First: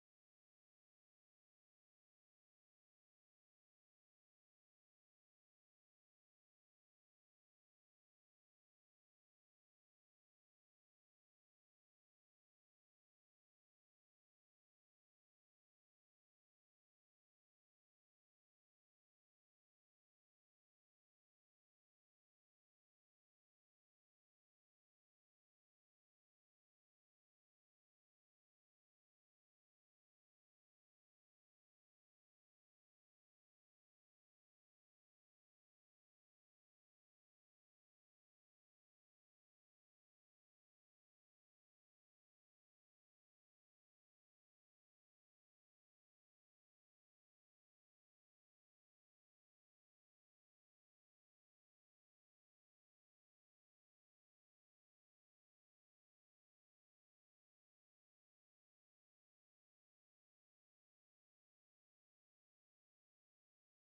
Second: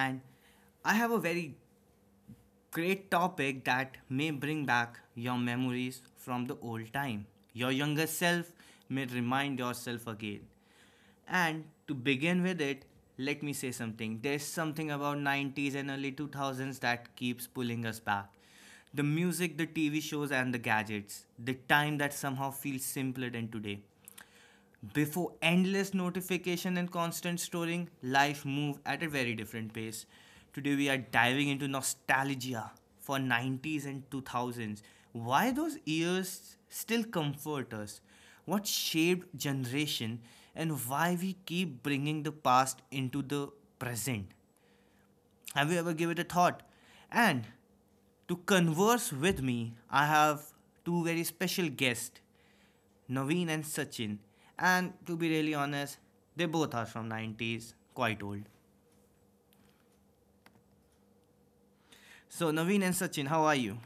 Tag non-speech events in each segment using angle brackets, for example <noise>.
and I have a very great topic that may bring back your memories from the old time. Your younger self may remind yourself again. And to begin with it, let me say something. There's something about 90s and early 2000s that keeps pulling us back. The music, the TV shows, and the gadgets. The time that somehow feels simpler than today. Before endless notification and constant storing, life moved at a very different pace. Today we are diving into nostalgia for 90s and 2000s. Why those years still comfort us? What shaped generation and why we keep bringing the past into the present? Have you ever given it a thought? And to converse with me, I have two very special guests, Naveen and Sachin. And to be really honest, they both are from 90s, quite old. So Naveen and Sachin, how are you?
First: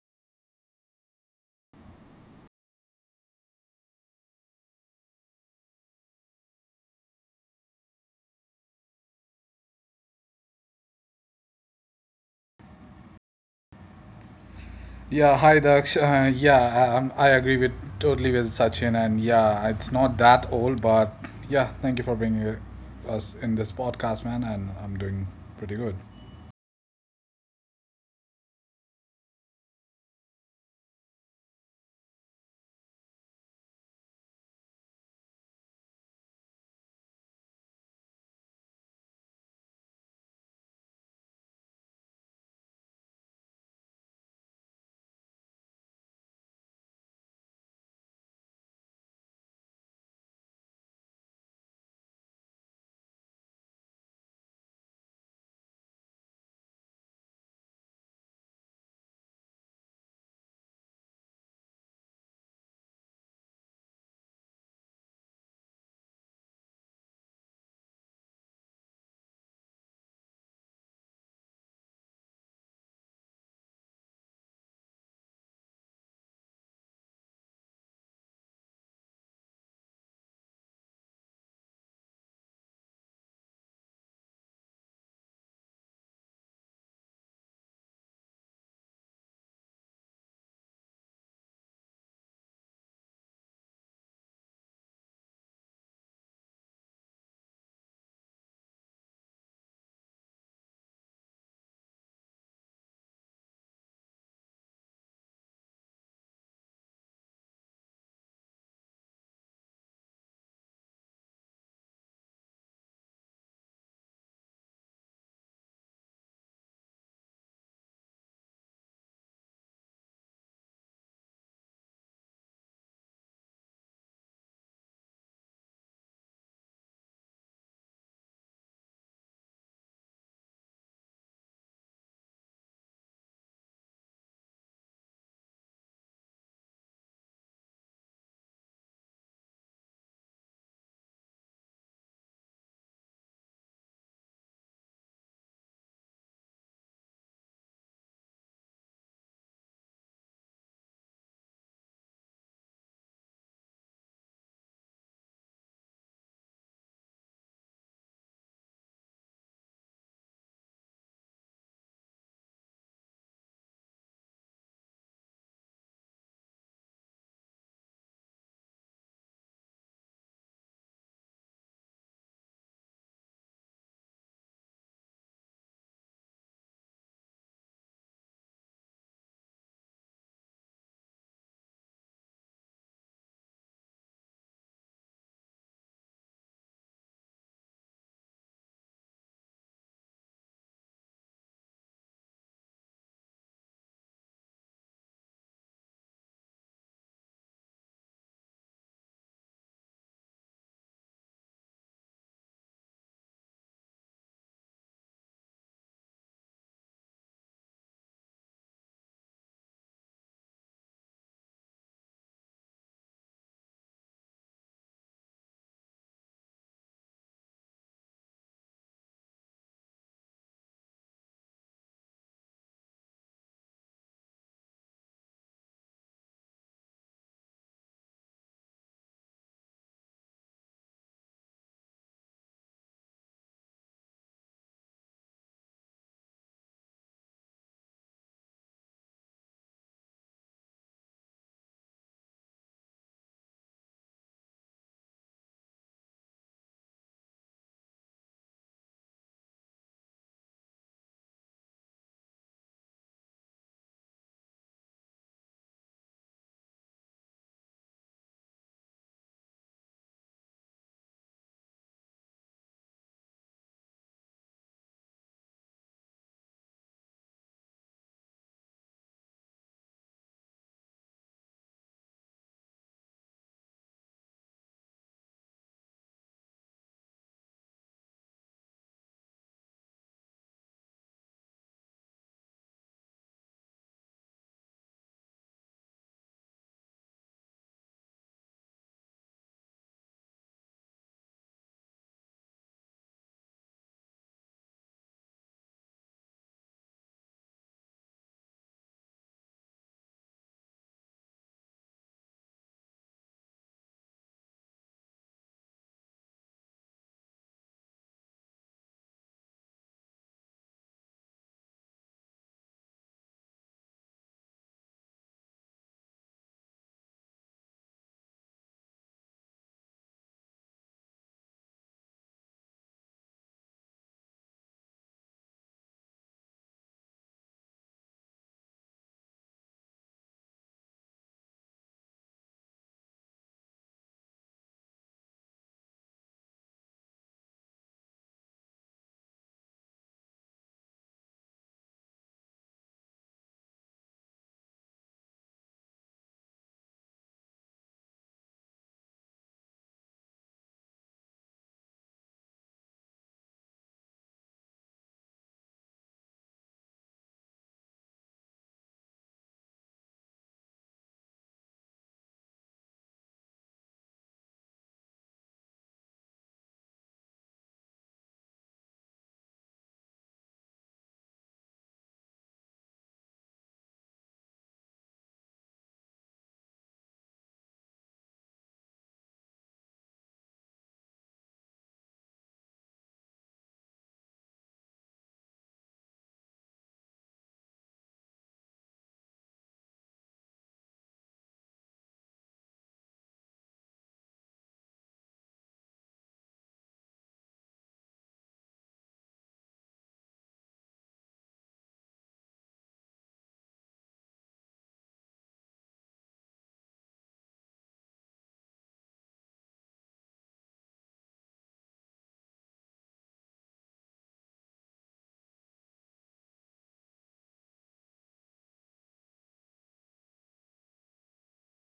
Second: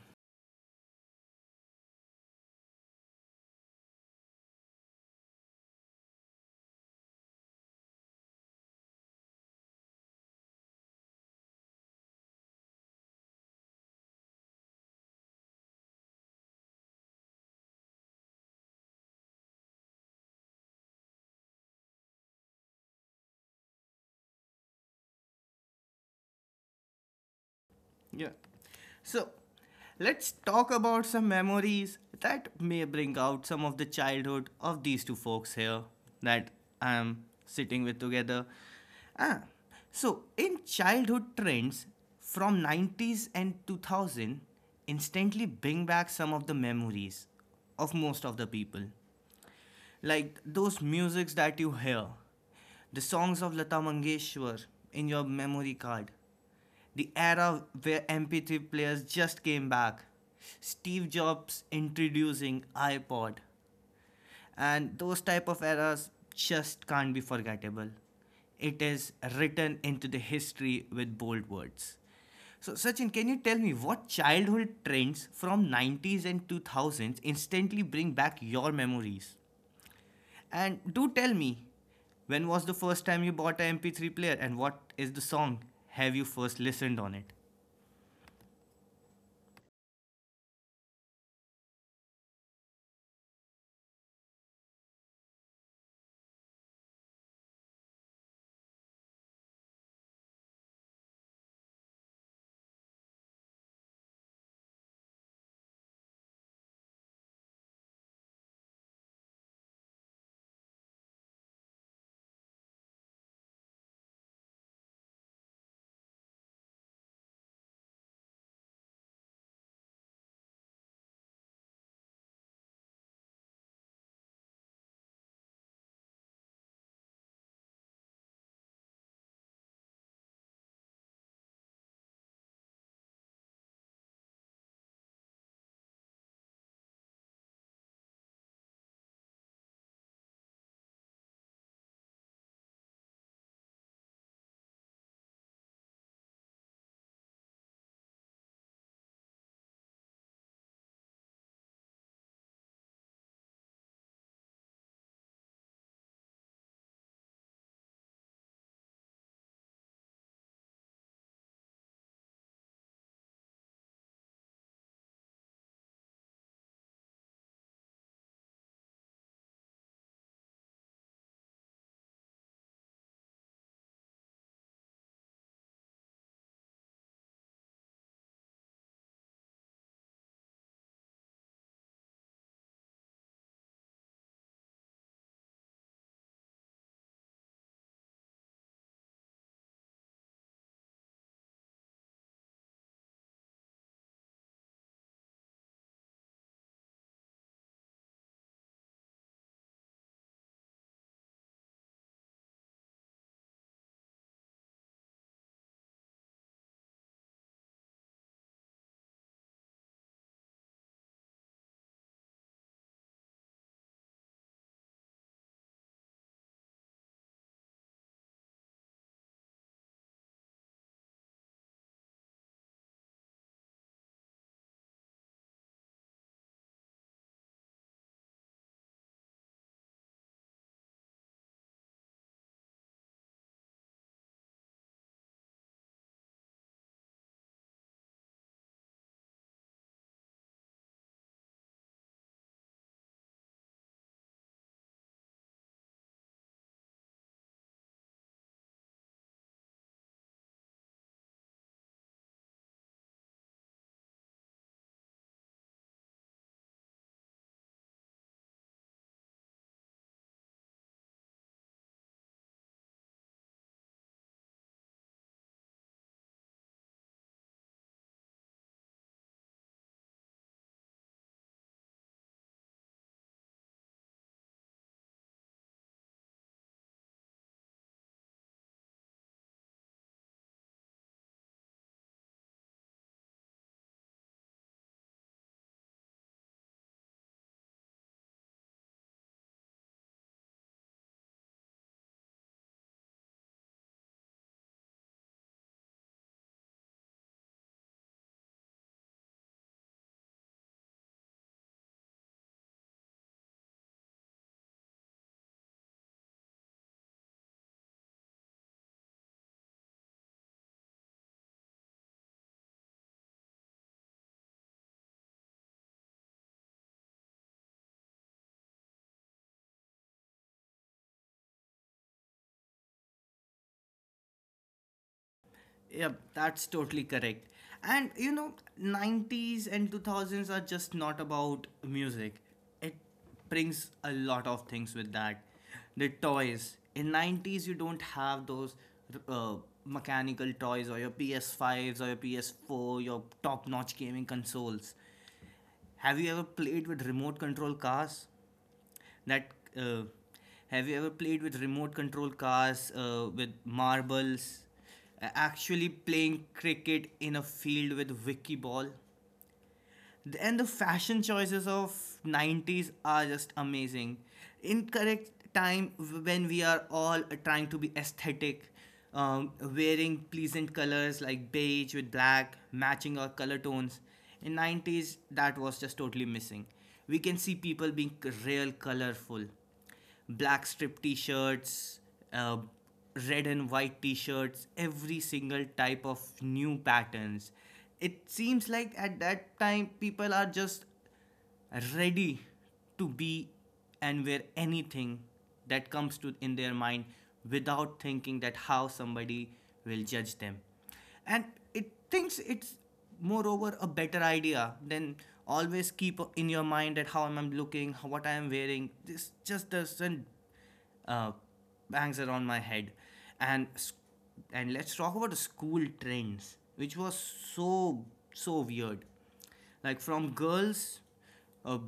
Yeah, hi Daksh. Yeah, I agree with totally with Sachin, and it's not that old, but yeah, thank you for bringing us in this podcast, man. And I'm doing pretty good. Yeah. So let's talk about some memories that may bring out some of the childhood of these two folks here that I am sitting with together. Ah, so in childhood trends from 90s and 2000 instantly bring back some of the memories of most of the people, like those musics that you hear, the songs of Lata Mangeshwar in your memory card, the era where MP3 players just came back, Steve Jobs introducing iPod, and those type of eras just can't be forgettable. It is written into the history with bold words. So, Sachin, can you tell me what childhood trends from 90s and 2000s instantly bring back your memories? And do tell me, when was the first time you bought a MP3 player and what is the song have you first listened on it? Yep, that's totally correct. And you know, 90s and 2000s are just not about music. It brings a lot of things with that. The toys. In 90s you don't have those uh, mechanical toys or your PS5s or your PS4, your top-notch gaming consoles. Have you ever played with remote control cars? That uh, have you ever played with remote control cars with marbles? Actually playing cricket in a field with wiki ball? And the fashion choices of 90s are just amazing, incorrect time when we are all trying to be aesthetic, wearing pleasant colors like beige with black matching our color tones. In 90s that was just totally missing. We can see people being real colorful, black strip t-shirts, uh, red and white t-shirts, every single type of new patterns. It seems like at that time people are just ready to be and wear anything that comes to in their mind, without thinking that how somebody will judge them. And it thinks it's moreover a better idea than always keep in your mind that how am I looking, what I am wearing. This just doesn't uh, bangs around my head. And and let's talk about the school trends which was so so weird, like from girls uh,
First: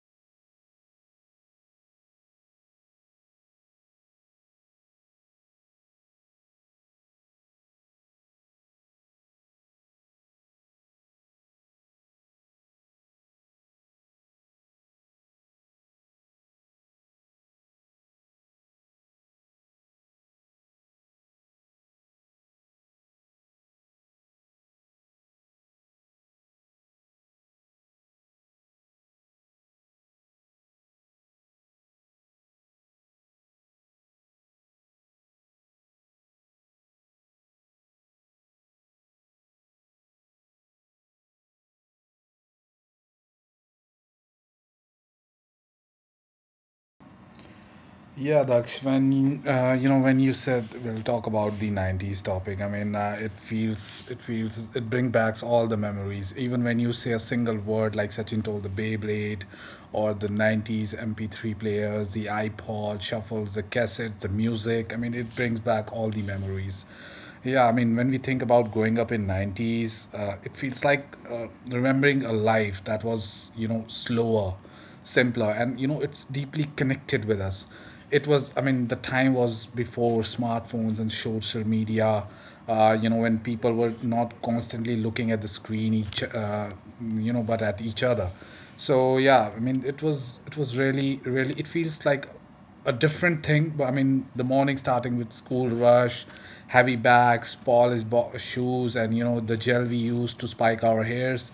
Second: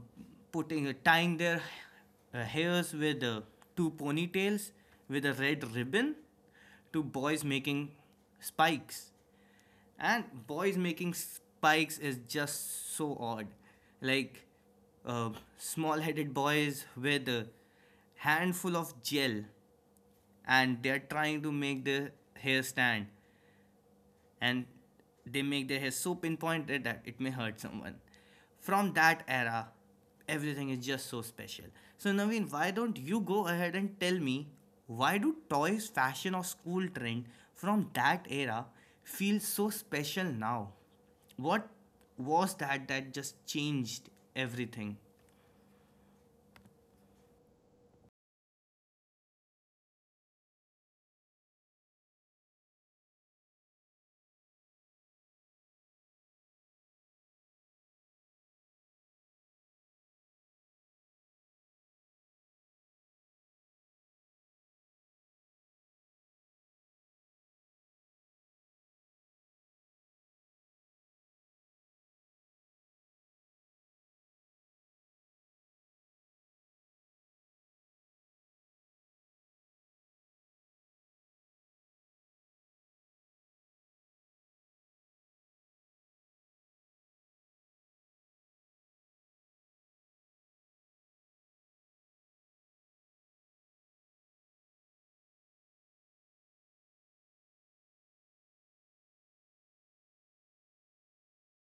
putting, tying their hairs with two ponytails with a red ribbon, to boys making spikes. And boys making spikes is just so odd. Like, uh, small headed boys with a handful of gel and they're trying to make the hair stand, and they make their hair so pinpointed that it may hurt someone. From that era, everything is just so special. So Naveen, why don't you go ahead and tell me why do toys, fashion, or school trend from that era feel so special now? What was that that just changed everything? Yeah, Daksh, when when you said we'll talk about the '90s topic, it feels it brings back all the memories. Even when you say a single word like Sachin told the Beyblade, or the '90s MP3 players, the iPod shuffles, the cassettes, the music. I mean it brings back all the memories. Yeah, I mean, when we think about growing up in 90s, it feels like remembering a life that was, you know, slower, simpler, and you know it's deeply connected with us. It was, I mean, the time was before smartphones and social media. You know, when people were not constantly looking at the screen, each but at each other. So yeah, I mean it was really really, it feels like a different thing. But I mean, the morning starting with school rush, heavy bags, shoes, and you know the gel we use to spike our hairs.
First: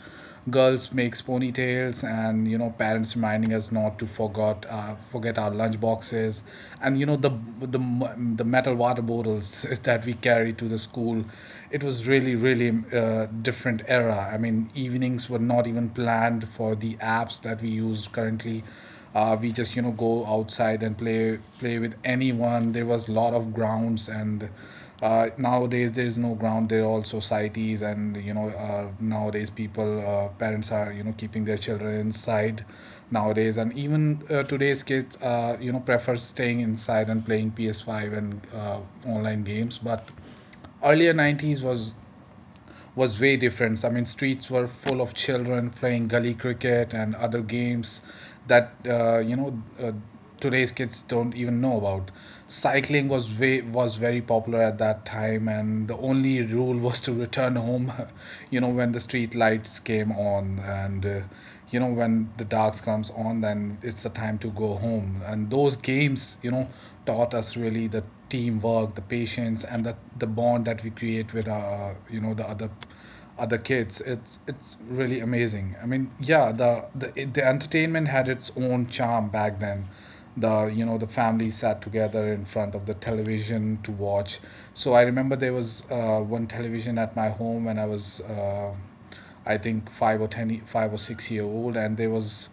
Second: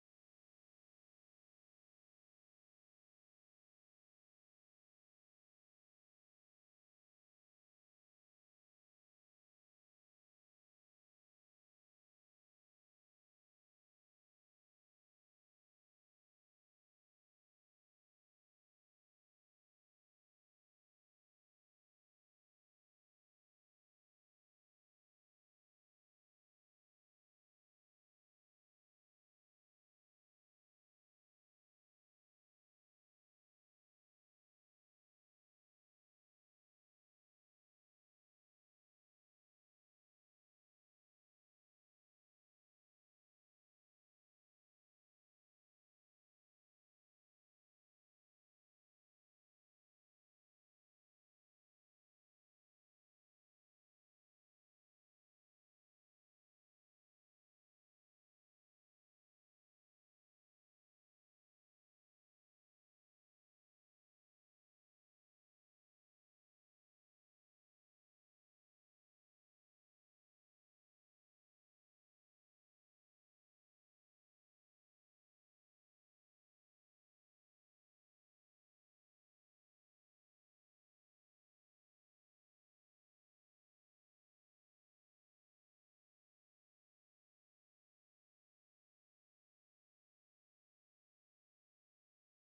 Girls makes ponytails, and you know parents reminding us not to forgot forget our lunch boxes, and you know the the metal water bottles <laughs> that we carry to the school. It was really really different era. I mean, evenings were not even planned for the apps that we use currently. We just, you know, go outside and play with anyone. There was a lot of grounds, and nowadays there is no ground, there are all societies. And nowadays people parents are, you know, keeping their children inside nowadays. And even today's kids, you know, prefer staying inside and playing ps5 and online games. But earlier 90s was way different. I mean, streets were full of children playing gully cricket and other games that today's kids don't even know about. Cycling was very popular at that time, and the only rule <laughs> was to return home, <laughs> you know, when the street lights came on. And you know, when the darks comes on, then it's the time to go home. And those games, you know, taught us really the teamwork, the patience, and the bond that we create with our, you know, the other kids. It's really amazing. I mean, yeah, the entertainment had its own charm back then. The, you know, the family sat together in front of the television to watch. So I remember there was one television at my home when I was I think 5 or 6 year old. And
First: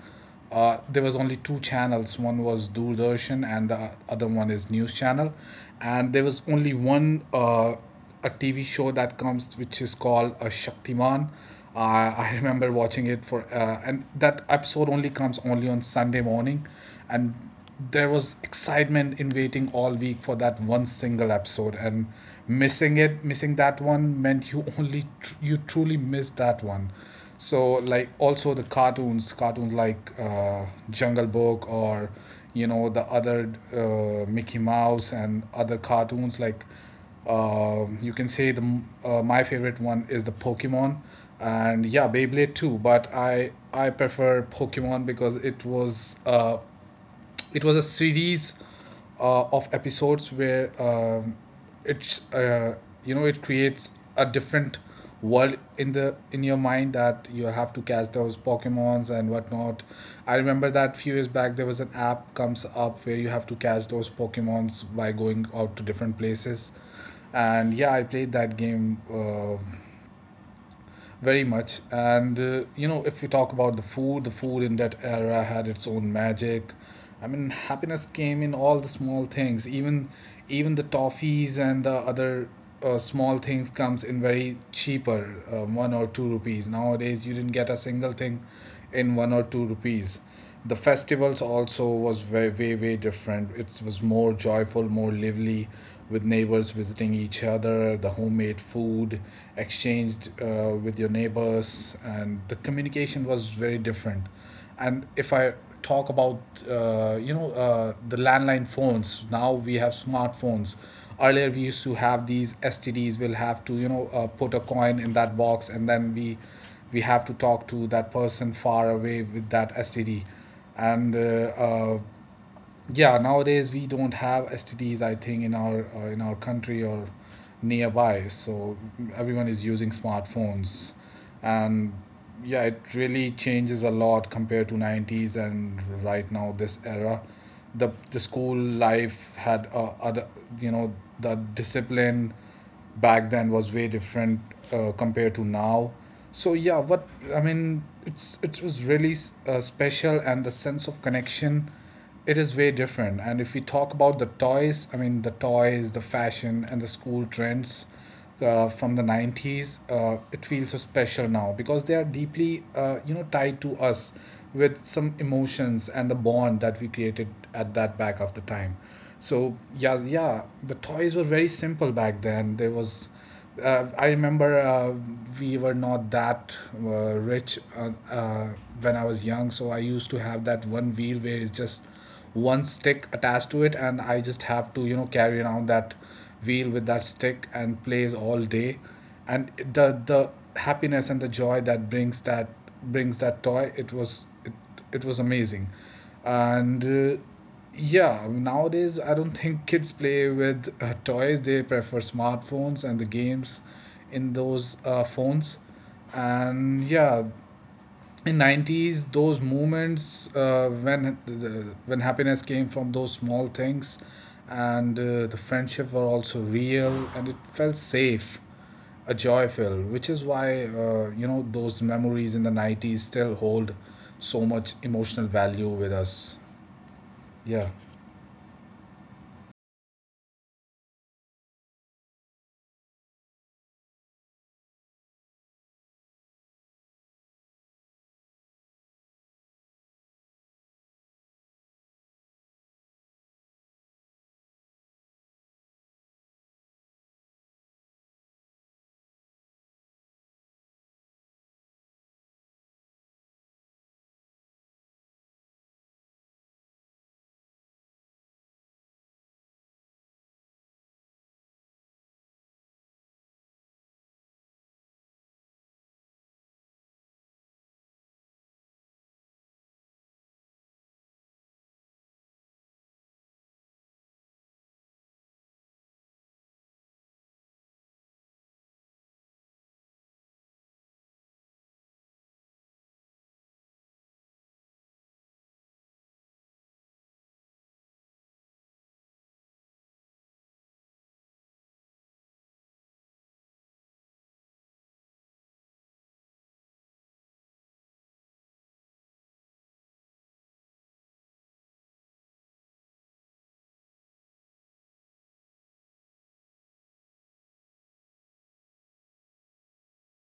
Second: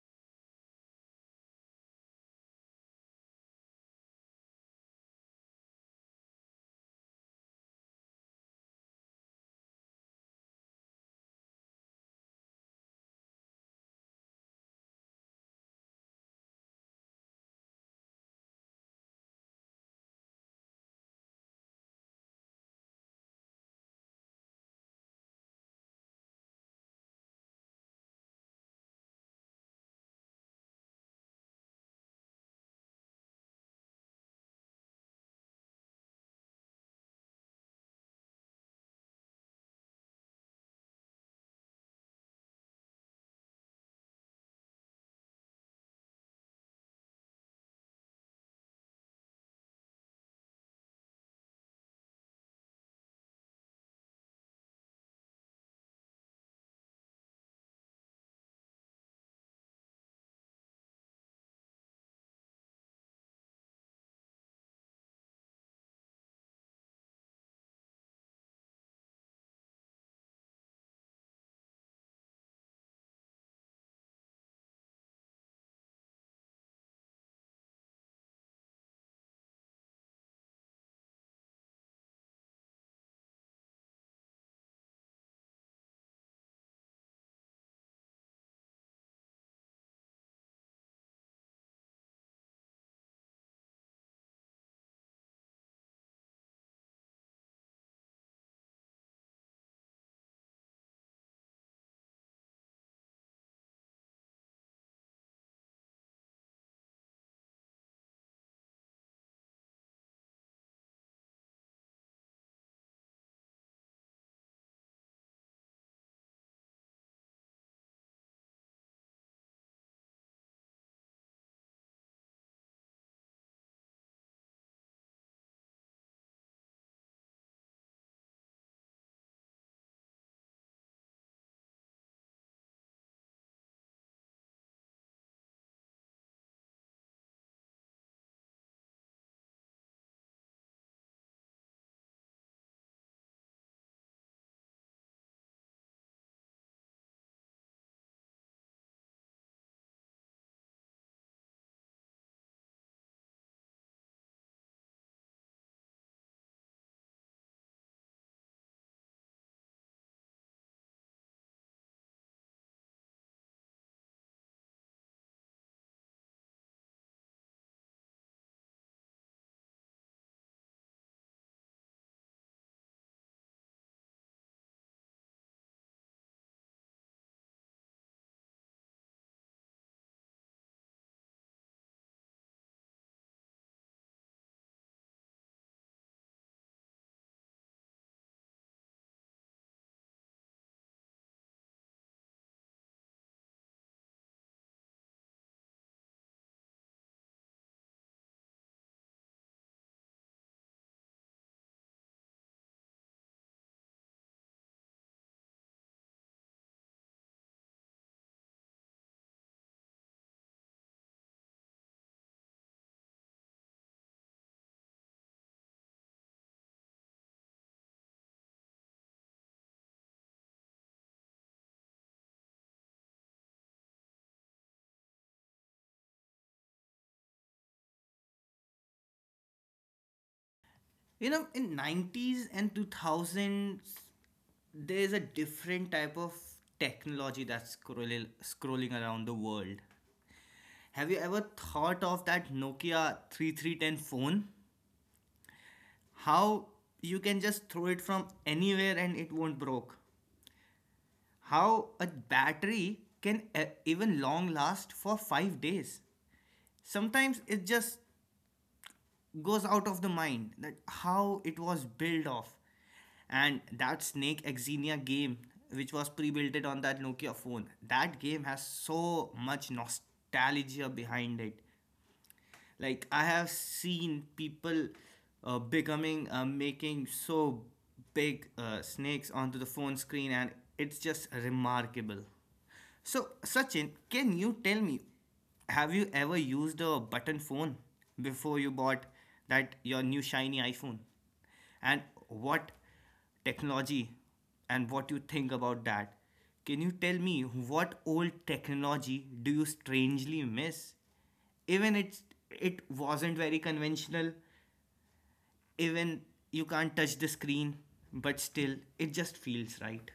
there was only two channels. One was Doordarshan, and the other one is news channel. And there was only one a TV show that comes which is called a Shaktiman. I <laughs> remember watching it and that episode only comes only on Sunday morning. And there was excitement in waiting all week for that one single episode. And missing that one meant you only you truly missed that one. So, like, also the cartoons like Jungle Book, or you know the other Mickey Mouse and other cartoons like, you can say my favorite one is the Pokemon, and yeah, Beyblade too. But I prefer Pokemon because it was a series of episodes where it's you know, it creates a different world in the, in your mind, that you have to catch those pokemons and whatnot. I remember that few years back there was an app comes up where you have to catch those pokemons by going out to different places. And yeah, I played that game very much. And you know, if you talk about the food in that era had its own magic. I mean, happiness came in all the small things, even the toffees and the other small things comes in very cheaper, one or two rupees. Nowadays, you didn't get a single thing in one or two rupees. The festivals also was very way different. It was more joyful, more lively, with neighbors visiting each other, the homemade food exchanged with your neighbors. And the communication was very different. And if I talk about the landline phones, now we have smartphones. Earlier we used to have these STDs. We'll have to, you know, put a coin in that box, and then we have to talk to that person far away with that STD. And yeah, nowadays we don't have STDs, I think, in our country or nearby. So everyone is using smartphones. And yeah, it really changes a lot compared to 90s and right now this era. The school life had other, you know, the discipline back then was way different compared to now. So yeah, what I mean, it was really special. And the sense of connection, it is way different. And if we talk about the toys, I mean, the toys, the fashion, and the school trends from the 90s, it feels so special now because they are deeply, you know, tied to us with some emotions and the bond that we created at that back of the time. So yeah, yeah, the toys were very simple back then. There was I remember we were not that rich when I was young. So I used to have that one wheel where it's just one stick attached to it, and I just have to, you know, carry around that wheel with that stick, and plays all day. And the happiness and the joy that brings that toy, it was amazing. And yeah, nowadays I don't think kids play with toys, they prefer smartphones and the games in those phones. And yeah, in 90s those moments when when happiness came from those small things. And the friendship were also real, and it felt safe, a joy fill, which is why, you know, those memories in the 90s still hold so much emotional value with us. Yeah. You know, in 90s and 2000s, there's a different type of technology that's scrolling, scrolling around the world. Have you ever thought of that Nokia 3310 phone? How you can just throw it from anywhere and it won't broke. How a battery can even long last for 5 days. Sometimes it just goes out of the mind that how it was built off. And that Snake Exenia game which was pre-built on that Nokia phone, that game has so much nostalgia behind it. Like I have seen people becoming making so big snakes onto the phone screen, and it's just remarkable. So Sachin, can you tell me, have you ever used a button phone before you bought that your new shiny iPhone? And what technology and what you think about that? Can you tell me what old technology do you strangely miss? Even it's, it wasn't very conventional, even you can't touch the screen, but still it just feels right.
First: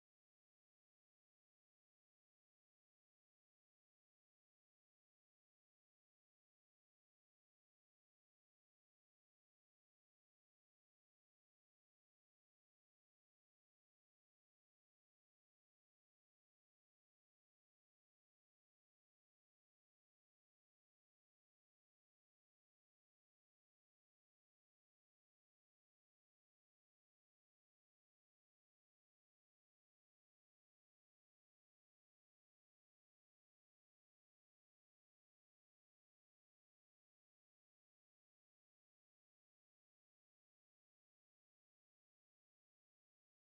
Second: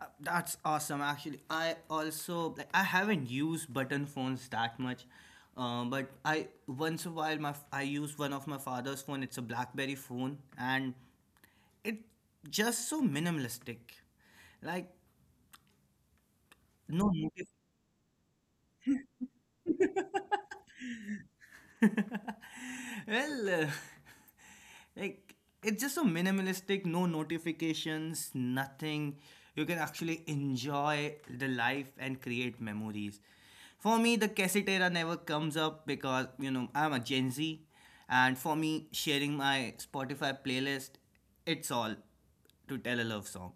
That's awesome, actually. I also like, I haven't used button phones that much, but I, once a while my, I use one of my father's phone. It's a BlackBerry phone, and it's just so minimalistic, like no motive. <laughs> Well, like it's just so minimalistic, no notifications, nothing. You can actually enjoy the life and create memories. For me, the cassette era never comes up because you know I'm a Gen Z, and for me, sharing my Spotify playlist, it's all to tell a love song.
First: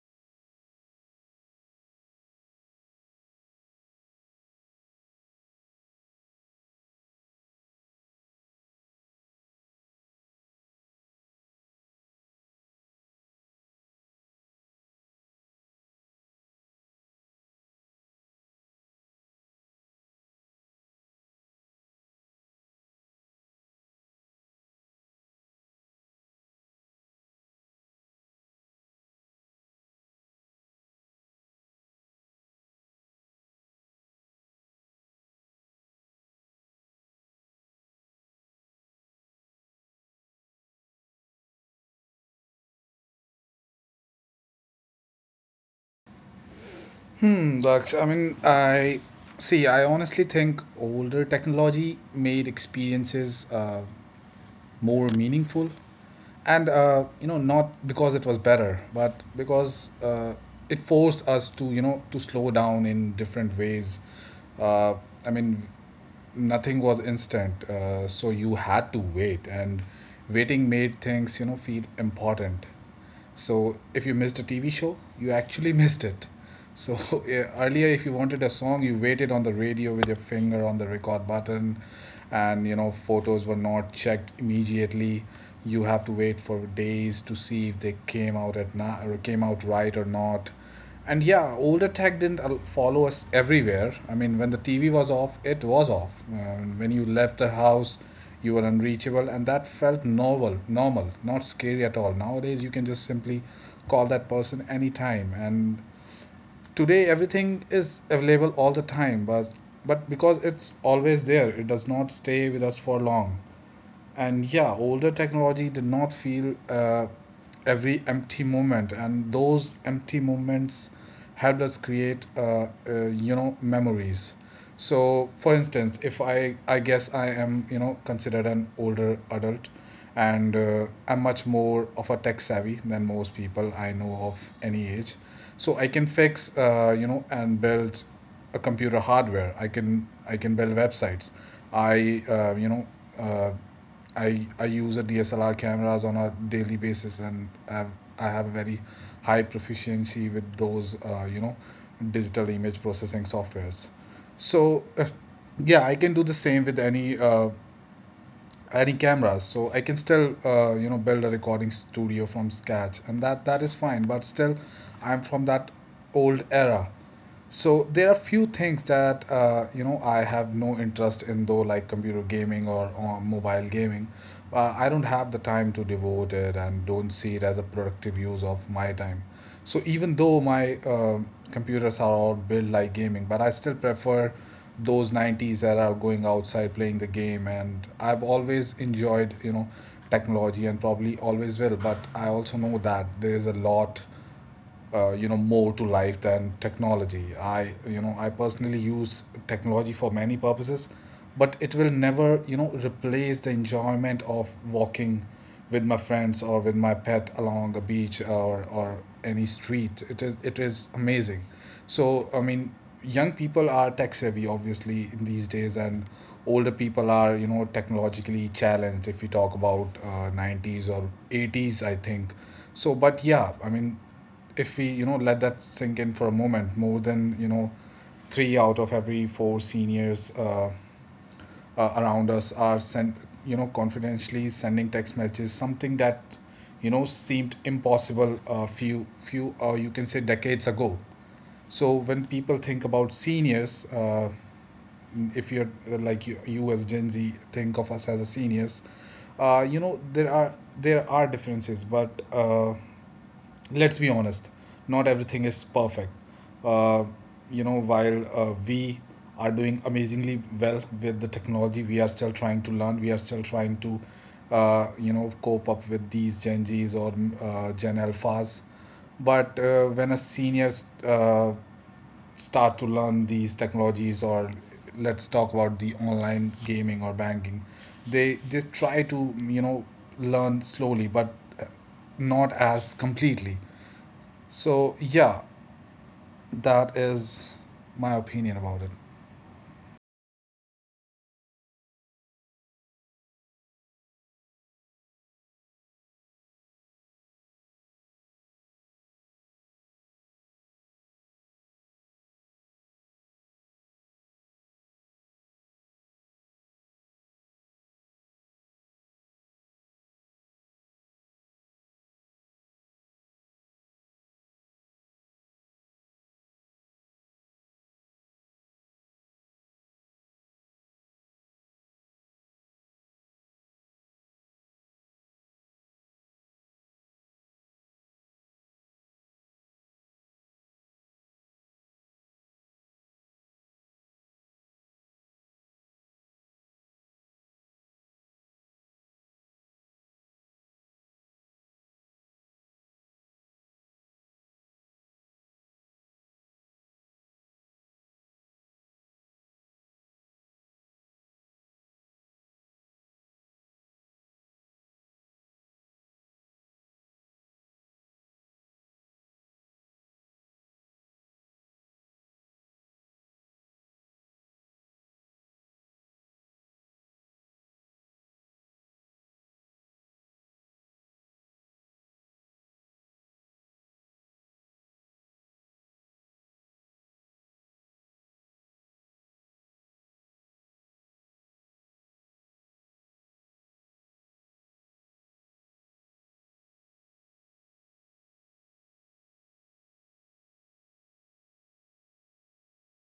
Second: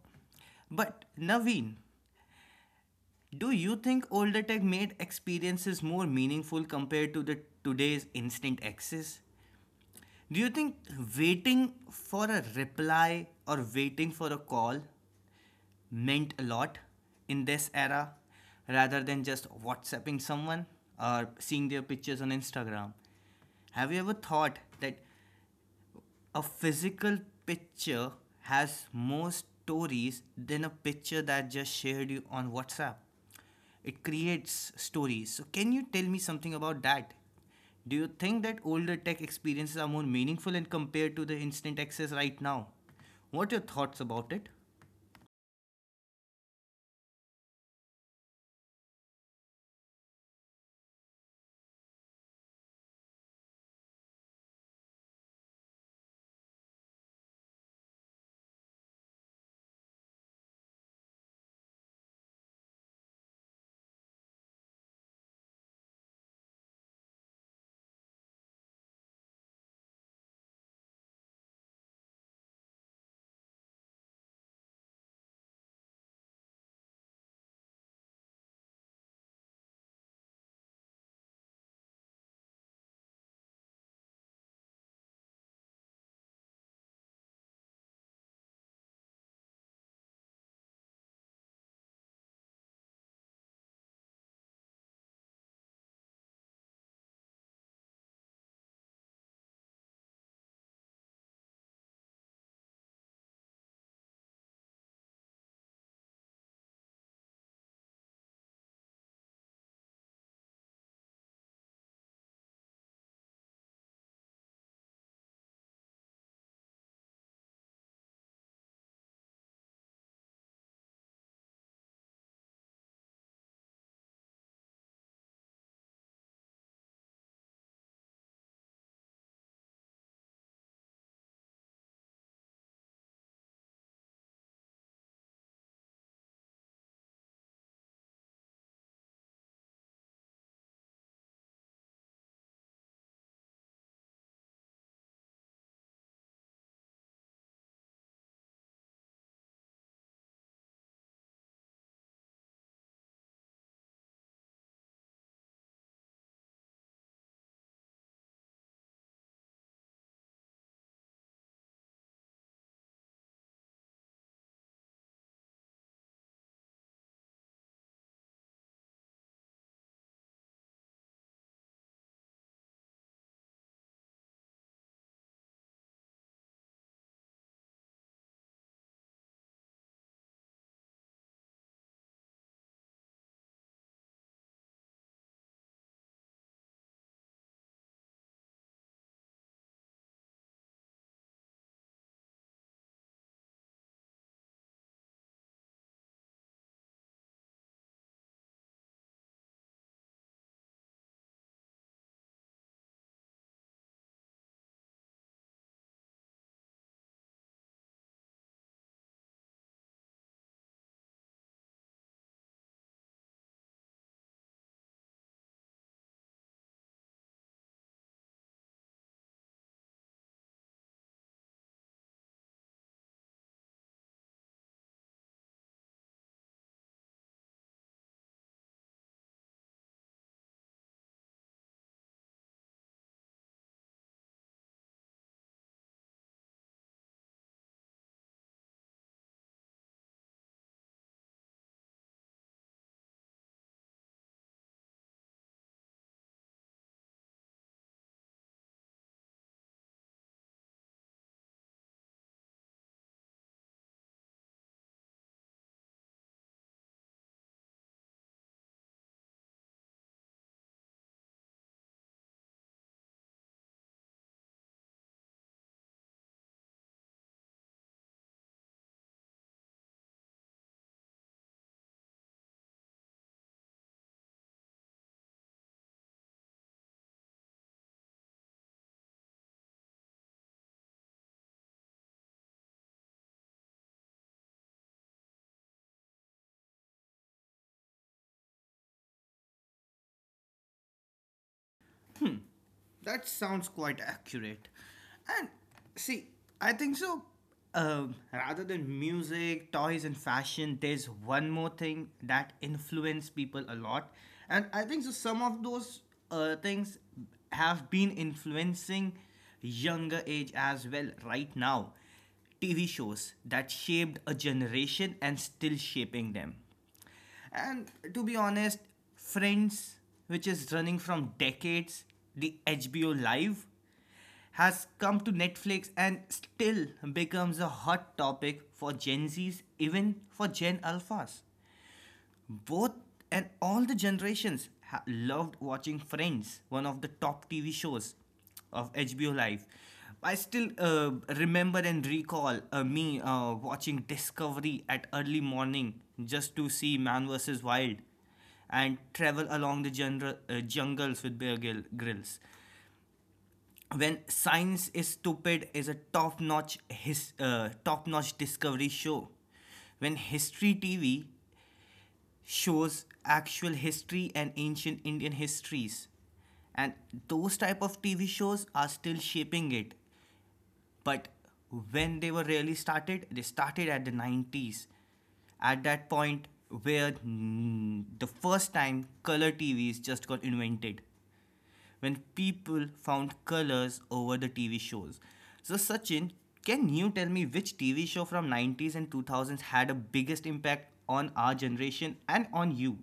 But Naveen, do you think older tech made experiences more meaningful compared to the today's instant access? Do you think waiting for a reply or waiting for a call meant a lot in this era rather than just WhatsApping someone or seeing their pictures on Instagram? Have you ever thought that a physical picture has more stories than a picture that just shared you on WhatsApp. It creates stories. So, can you tell me something about that? Do you think that older tech experiences are more meaningful and compared to the instant access right now? What are your thoughts about it? Hmm. Daksh, I mean, I see, I honestly think older technology made experiences more meaningful. And you know, not because it was better, but because it forced us to, you know, to slow down in different ways. uh, I mean, nothing was instant. So you had to wait, and waiting made things, you know, feel important. So if you missed a TV show, you actually <laughs> missed it. So <laughs> yeah, earlier, if you wanted a song, you waited on the radio with your finger on the record button. And you know, photos were not checked immediately. You have to wait for days to see if they came out or came out right or not. And yeah, older tech didn't follow us everywhere. I mean, when the TV was off, it was off. When you left the house, you were unreachable, and that felt normal, normal, not scary at all. Nowadays, you can just simply call that person anytime. And today, everything is available all the time, but because it's always there, it does not stay with us for long. And yeah, older technology did not feel every empty moment, and those empty moments helped us create you know, memories. So for instance, if I guess I am, you know, considered an older adult. And I'm much more of a tech savvy than most people I know of any age. So I can fix, you know, and build a computer hardware. I can build websites. I uh, you know uh, I I use a DSLR cameras on a daily basis, and I have a very high proficiency with those you know, digital image processing softwares. So yeah, I can do the same with any cameras. So I can still, you know, build a recording studio from scratch, and that is fine. But still, I'm from that old era, so there are few things that I have no interest in though, like computer gaming or mobile gaming. I don't have the time to devote it and don't see it as a productive use of my time. So even though my computers are all built like gaming, but I still prefer those 90s that are going outside playing the game. And I've always enjoyed technology and probably always will, but I also know that there is a lot more to life than technology. I you know i personally use technology for many purposes, but it will never replace the enjoyment of walking with my friends or with my pet along a beach, or any street. It is amazing. So I mean, young people are tech savvy obviously in these days, and older people are, you know, technologically challenged if we talk about 90s or 80s, I think. So but yeah, I mean, if we, you know, let that sink in for a moment, more than, you know, three out of every four seniors around us are sent, you know, confidentially sending text messages, something that, you know, seemed impossible a few or you can say decades ago. So when people think about seniors, if you're like you as Gen Z, think of us as a seniors, you know, there are differences, but let's be honest, not everything is perfect. Uh, you know, while we are doing amazingly well with the technology, we are still trying to learn, we are still trying to you know, cope up with these Gen Zs or Gen Alphas. But when a seniors start to learn these technologies, or let's talk about the online gaming or banking, they try to, you know, learn slowly, but uh, not as completely. So yeah, that is my opinion about it. That sounds quite accurate. And see, I think so. Rather than music, toys, and fashion, there's one more thing that influence people a lot, and I think so. Some of those things have been influencing younger age as well. Right now, TV shows that shaped a generation and still shaping them. And to be honest, Friends, which is running from decades, the HBO Live, has come to Netflix and still becomes a hot topic for Gen Zs, even for Gen Alphas, both, and all the generations loved watching friends, one of the top TV shows of HBO Live. I still remember and recall me watching Discovery at early morning just to see Man vs Wild and travel along the jungles with bear Grill- grills. When Science is Stupid is a top-notch Discovery show. When History TV shows actual history and ancient Indian histories. And those type of TV shows are still shaping it. But when they were really started, they started at the 90s. At that point where the first time color TVs just got invented, when people found colors over the TV shows. So Sachin, can you tell me which TV show from 90s and 2000s had a biggest impact on our generation and on you?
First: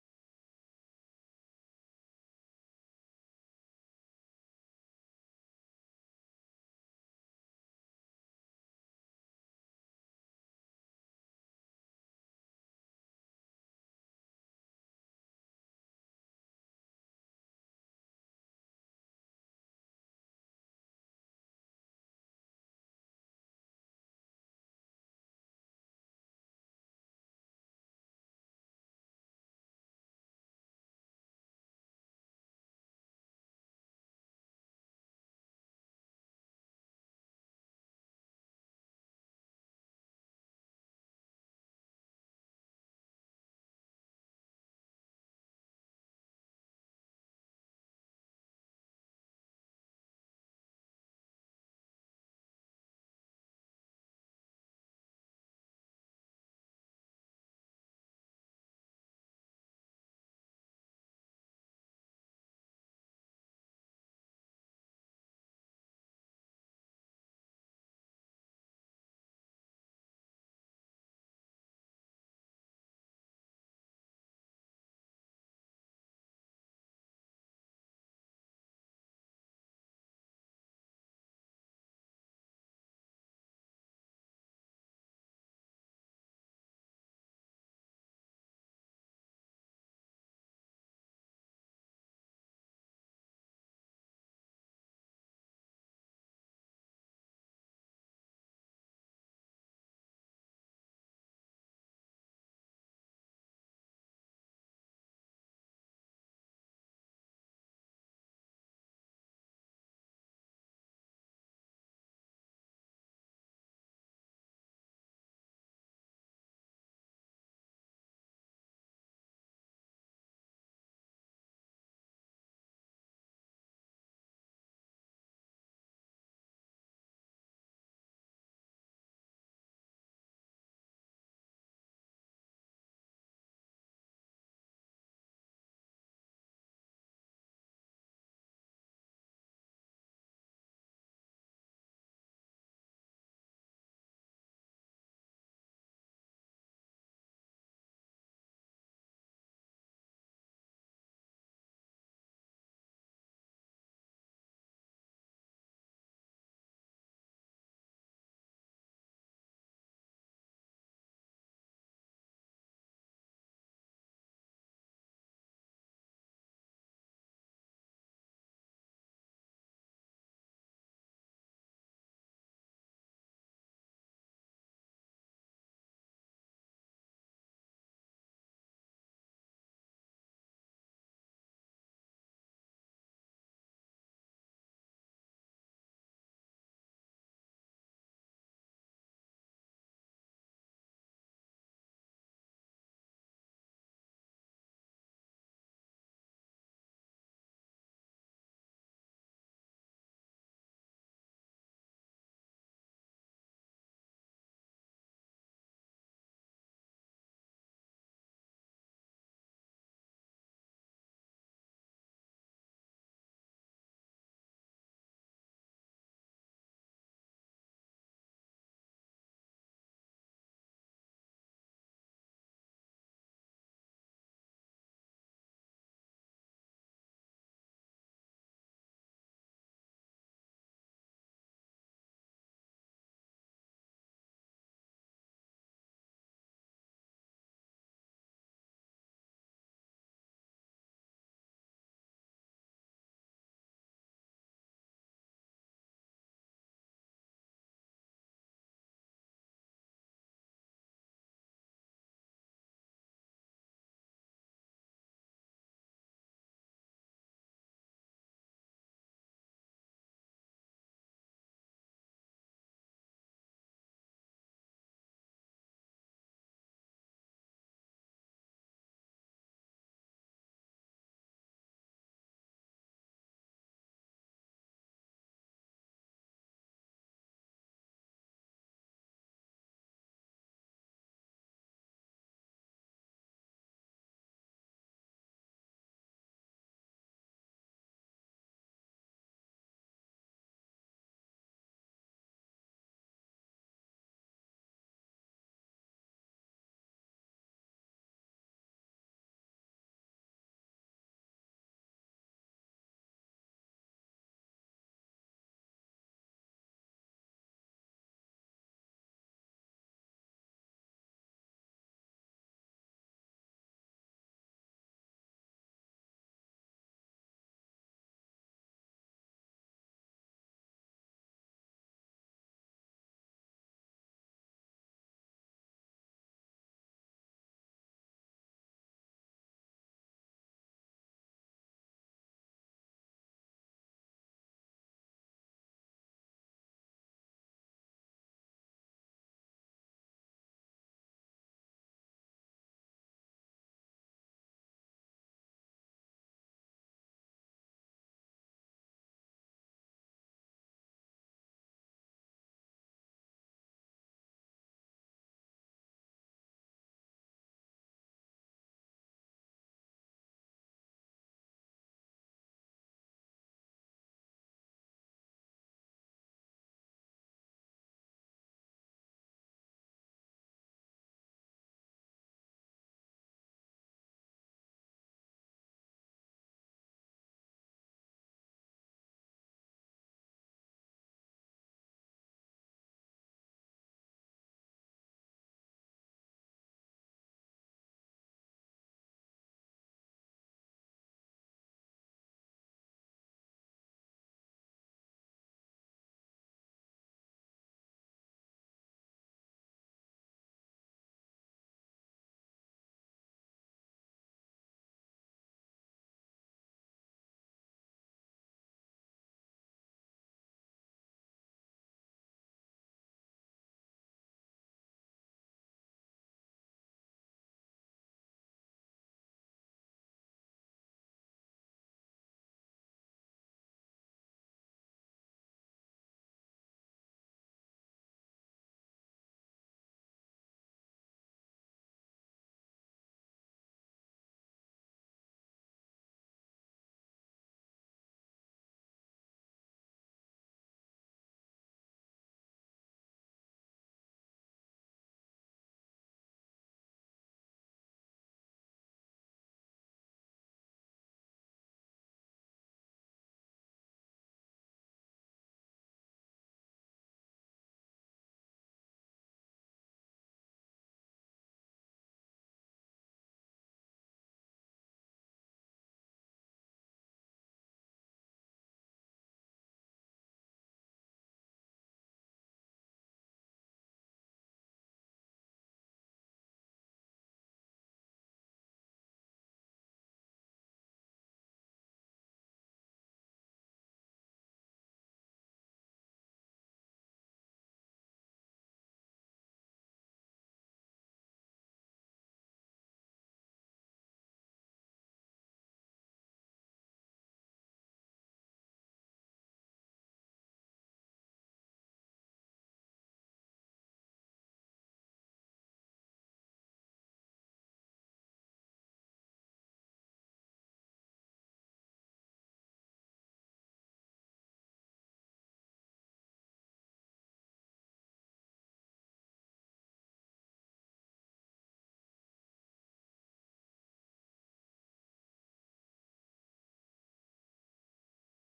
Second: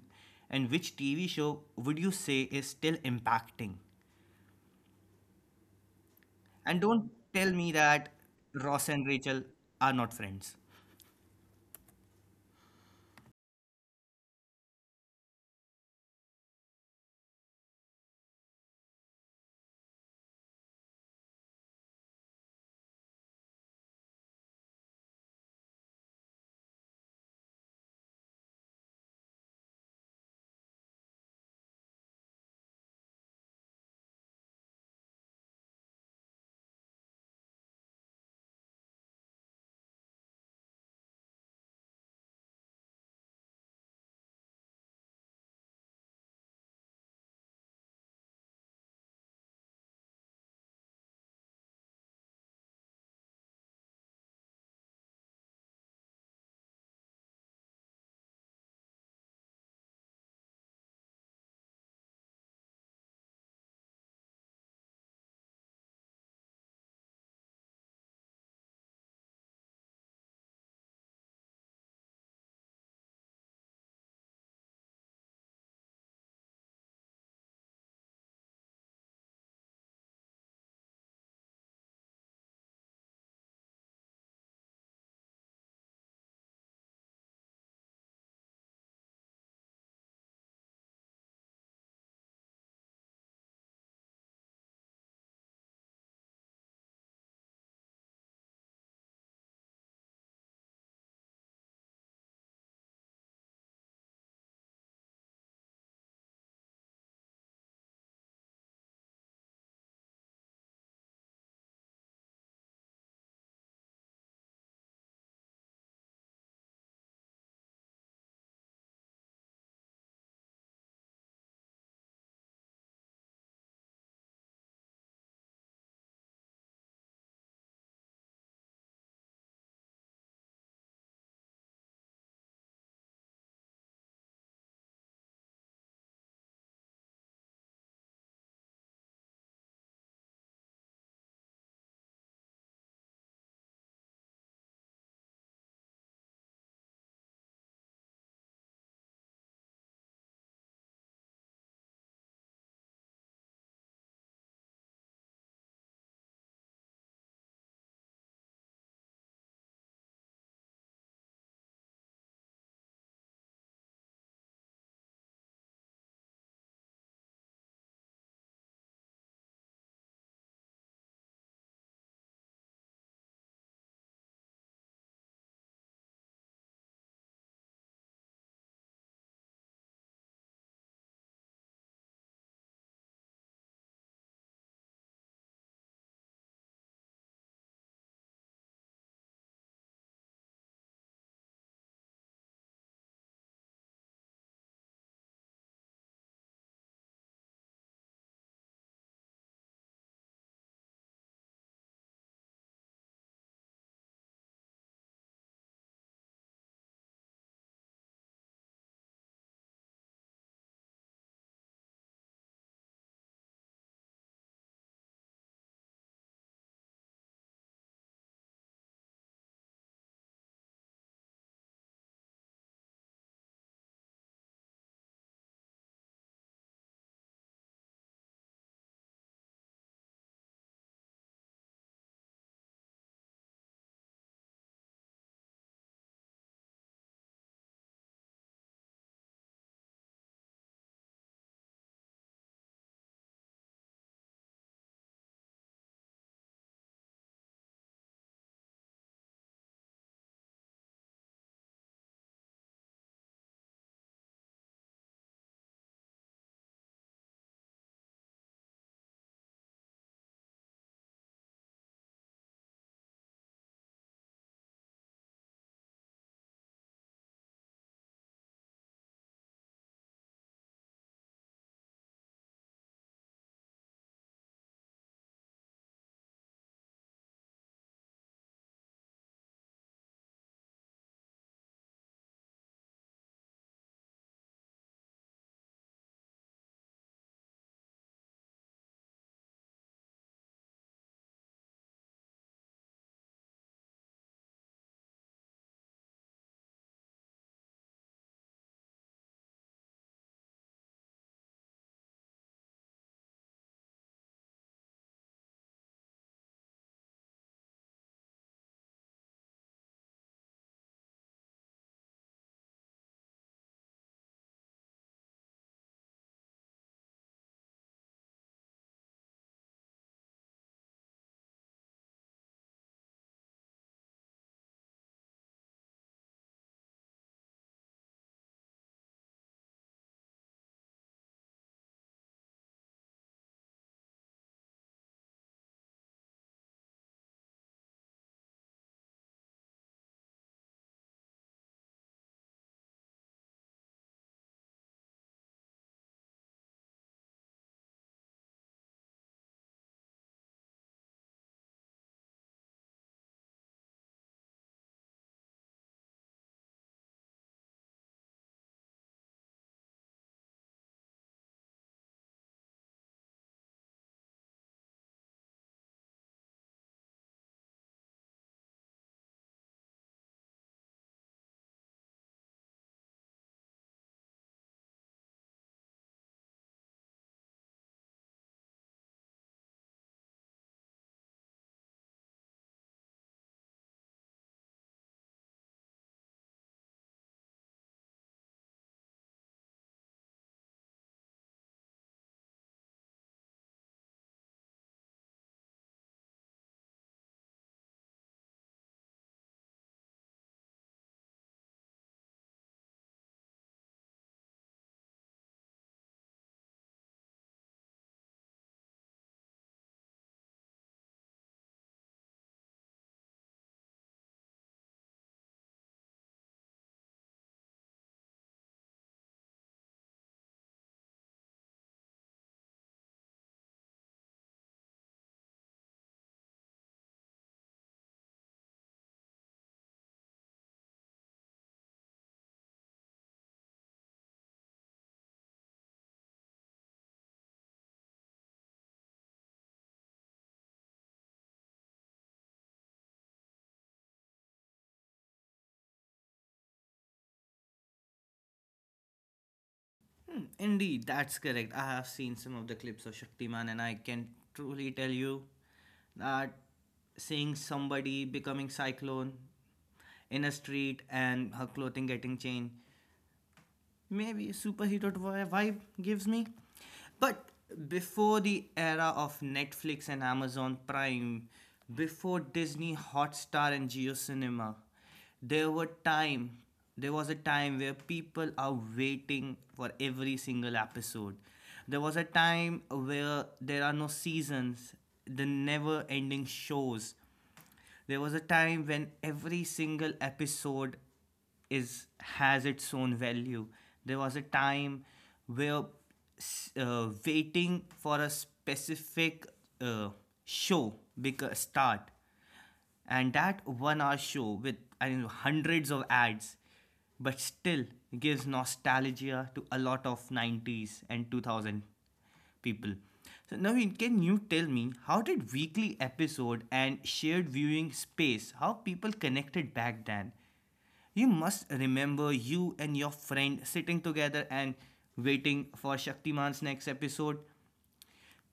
And which TV show would you say is still impacting? And don't tell me that Ross and Rachel are not friends. Hmm, indeed, that's correct. I have seen some of the clips of Shaktiman, and I can truly tell you that seeing somebody becoming Cyclone in a street and her clothing getting changed. Maybe superhero vibe gives me. But before the era of Netflix and Amazon Prime, before Disney Hotstar and Geo Cinema, there were time there was a time where people are waiting for every single episode. There was a time where there are no seasons, the never ending shows. There was a time when every single episode is has its own value. There was a time where waiting for a specific uh, show because start, and that one hour show with I don't know, hundreds of ads, but still gives nostalgia to a lot of 90s and 2000 people. So now can you tell me how did weekly episode and shared viewing space how people connected back then? You must remember you and your friend sitting together and waiting for Shaktiman's next episode.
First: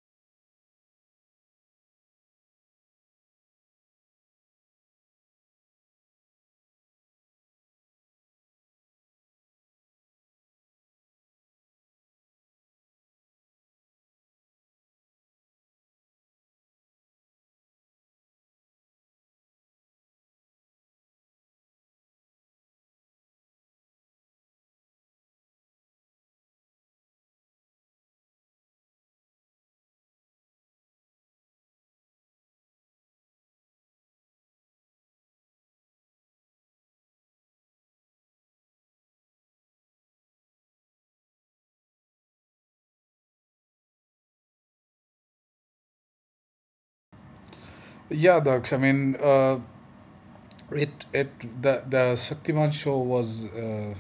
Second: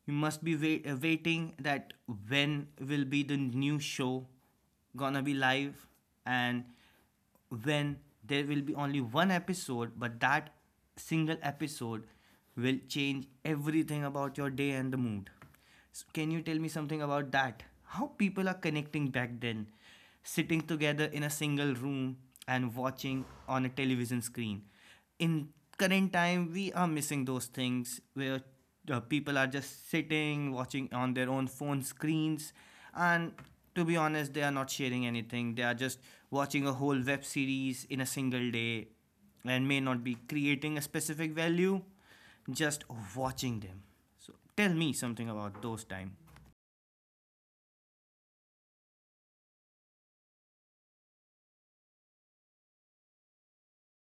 You must be waiting that when will be the new show gonna be live. And when there will be only one episode, but that single episode will change everything about your day and the mood. So can you tell me something about that? How people are connecting back then, sitting together in a single room and watching on a television screen. In current time we are missing those things where people are just sitting watching on their own phone screens, and to be honest they are not sharing anything, they are just watching a whole web series in a single day, and may not be creating a specific value, just watching them. So tell me something about those time. Yeah, Daksh. I mean, it it the Shaktiman show was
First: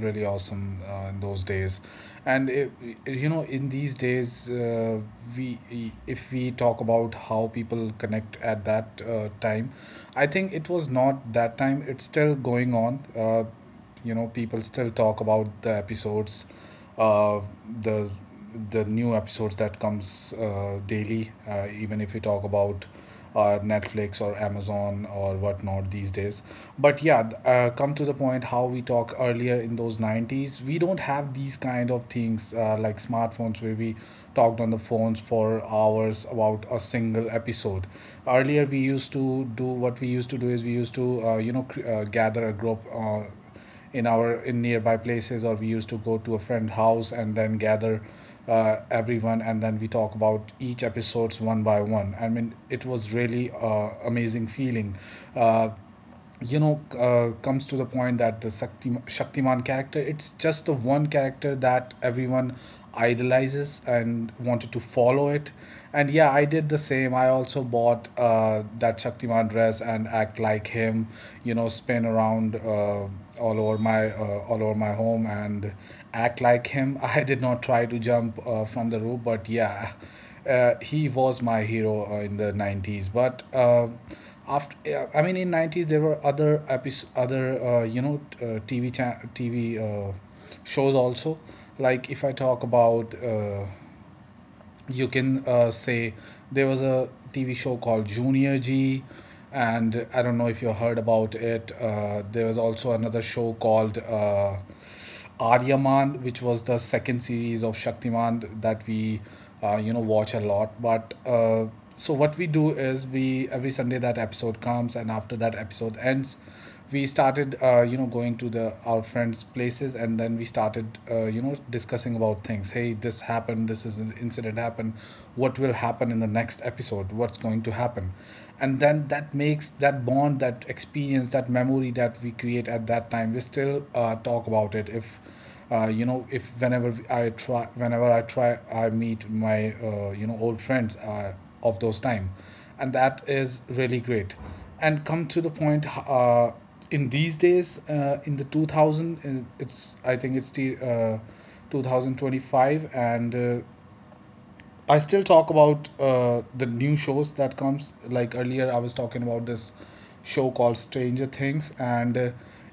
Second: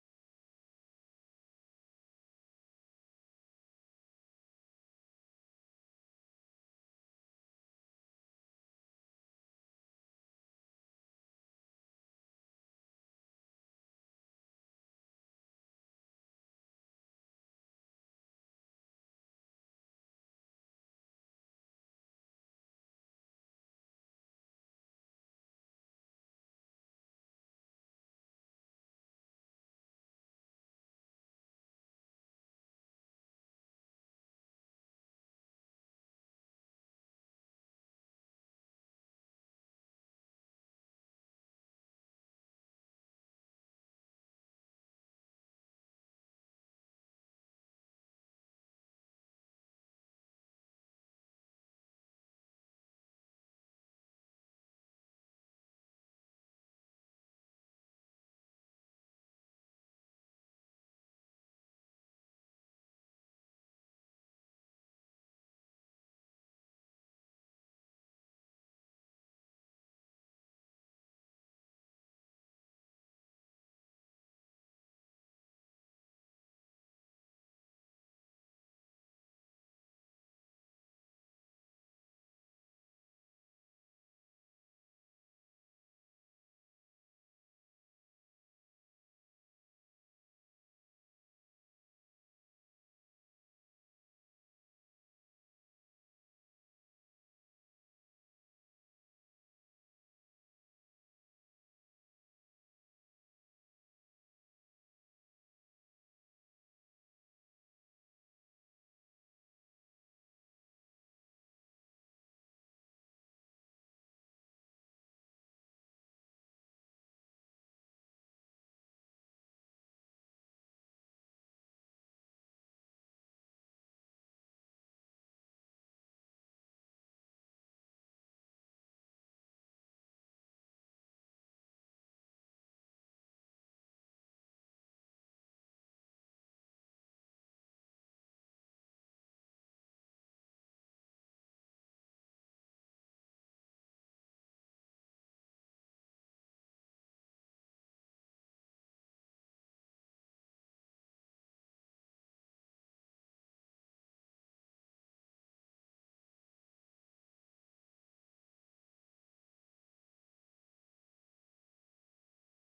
really awesome in those days, and you know, in these days, we, if we talk about how people connect at that time, I think it was not that time. It's still going on. You know, people still talk about the episodes, uh, the the new episodes that comes daily, even if we talk about Netflix or Amazon or whatnot these days. But yeah, come to the point, how we talk earlier. In those 90s, we don't have these kind of things, like smartphones, where we talked on the phones for hours about a single episode. Earlier we used to do, what we used to do is we used to gather a group in our, in nearby places, or we used to go to a friend's house and then gather everyone, and then we talk about each episodes one by one. I mean, it was really amazing feeling. uh, Comes to the point that the Shaktiman character, it's just the one character that everyone idolizes and wanted to follow it. And yeah, I did the same. I also bought that Shaktiman dress and act like him, you know, spin around all over my home and act like him. <laughs> I did not try to jump from the roof, but yeah, he was my hero in the 90s. But after, yeah, I mean, in 90s there were other episodes, other you know t- tv cha- tv shows also. Like if I talk about, you can say, there was a TV show called Junior G, and I don't know if you heard about it. There was also another show called Aryaman, which was the second series of Shaktiman that we watch a lot. But so what we do is, we every Sunday that episode comes, and after that episode ends, we started going to the our friends' places, and then we started discussing about things: hey, this happened, this is an incident happened, what will happen in the next episode, what's going to happen. And then that makes that bond, that experience, that memory that we create at that time, we still talk about it. If if whenever I try I meet my old friends of those time, and that is really great. And come to the point, in these days, in the 2000, it's, I think it's the 2025, and I still talk about the new shows that comes. Like earlier I was talking about this show called Stranger Things, and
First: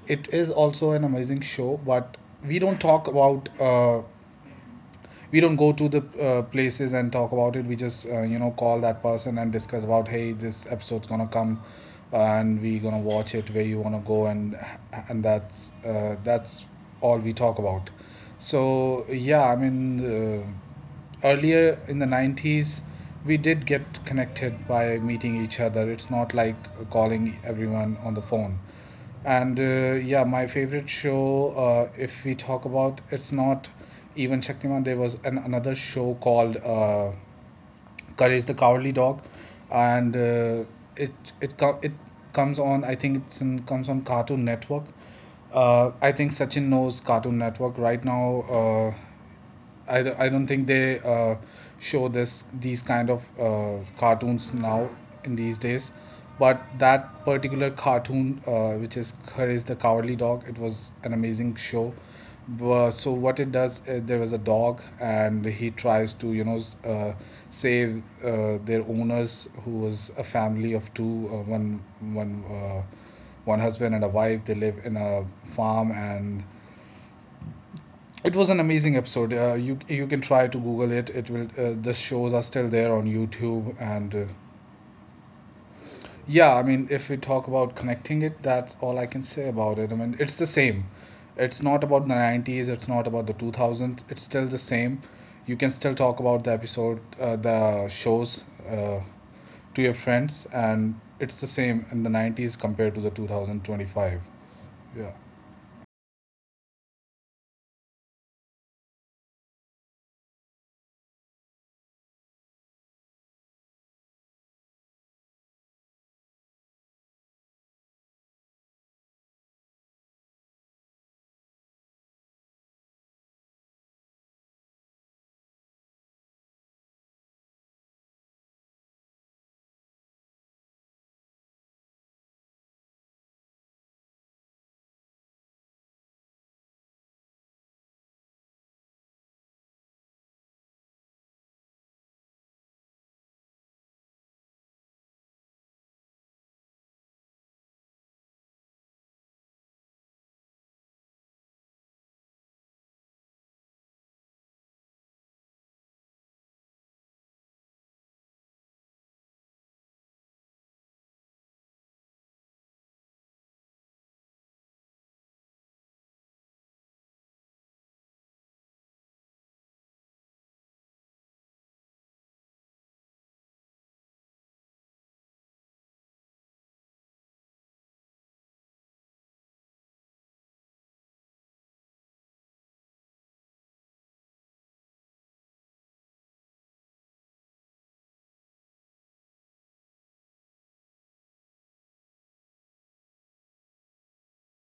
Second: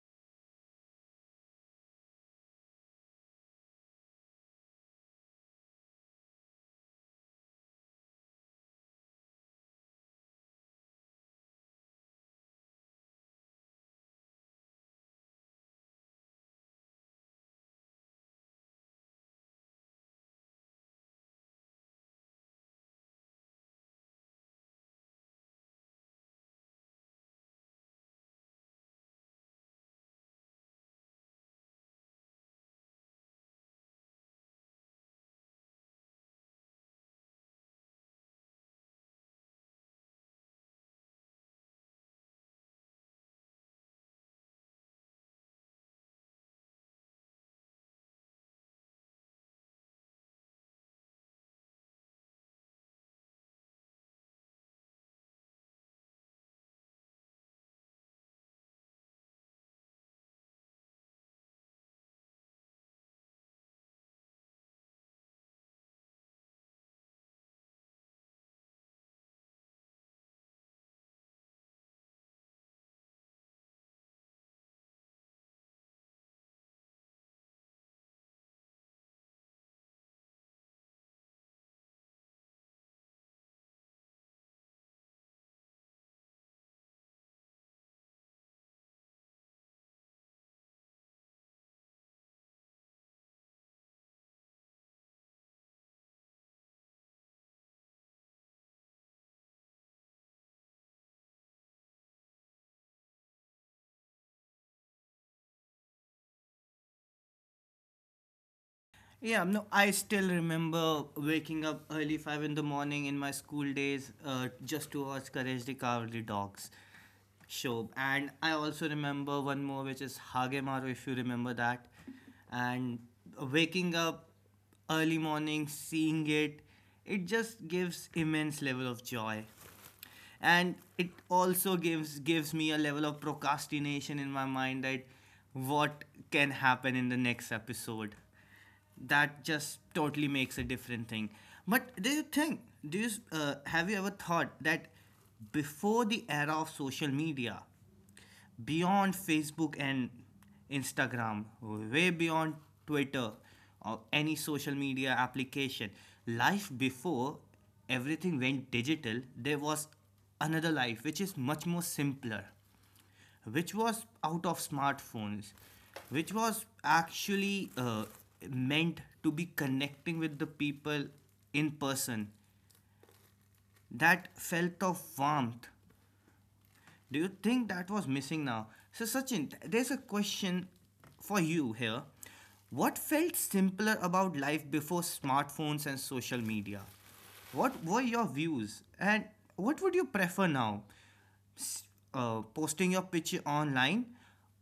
it is also an amazing show, but we don't talk about we don't go to the places and talk about it, we just call that person and discuss about, hey, this episode's gonna come, and we gonna watch it, where you wanna go. And that's all we talk about. So yeah, I mean, earlier in the 90s, we did get connected by meeting each other. It's not like calling everyone on the phone. And yeah, my favorite show, if we talk about, it's not even Shaktiman. There was an, another show called Courage the Cowardly Dog, and it it comes on. I think it's in, comes on Cartoon Network. I think Sachin knows Cartoon Network right now. I don't think they show this these kind of cartoons now in these days. But that particular cartoon, which is Courage the Cowardly Dog, it was an amazing show. So what it does, there was a dog and he tries to, you know, save their owners, who was a family of two, one husband and a wife, they live in a farm. And it was an amazing episode. You you can try to Google it. It will. The shows are still there on YouTube, and yeah, I mean, if we talk about connecting it, that's all I can say about it. I mean, it's the same. It's not about the 90s. It's not about the 2000s. It's still the same. You can still talk about the episode, the shows, uh, to your friends. And it's the same in the 90s compared to the 2025. Yeah. Yeah, no, I still remember waking up early 5 in the morning in my school days, just to watch Courage the Cowardly Dogs show. And I also remember one more, which is Hagemaru, if you remember that. And waking up early morning, seeing it, it just gives immense level of joy and it also gives me a level of procrastination in my mind that what can happen in the next episode that just totally makes a different thing. But do you think, do you have you ever thought that before the era of social media, beyond Facebook and Instagram, way beyond Twitter or any social media application. Life before everything went digital, there was another life which is much more simpler, which was out of smartphones, which was actually meant to be connecting with the people in person. That felt of warmth, do you think that was missing now? So, Sachin, there's a question for you here. What felt simpler about life before smartphones and social media? What were your views? And what would you prefer now? Posting your picture online,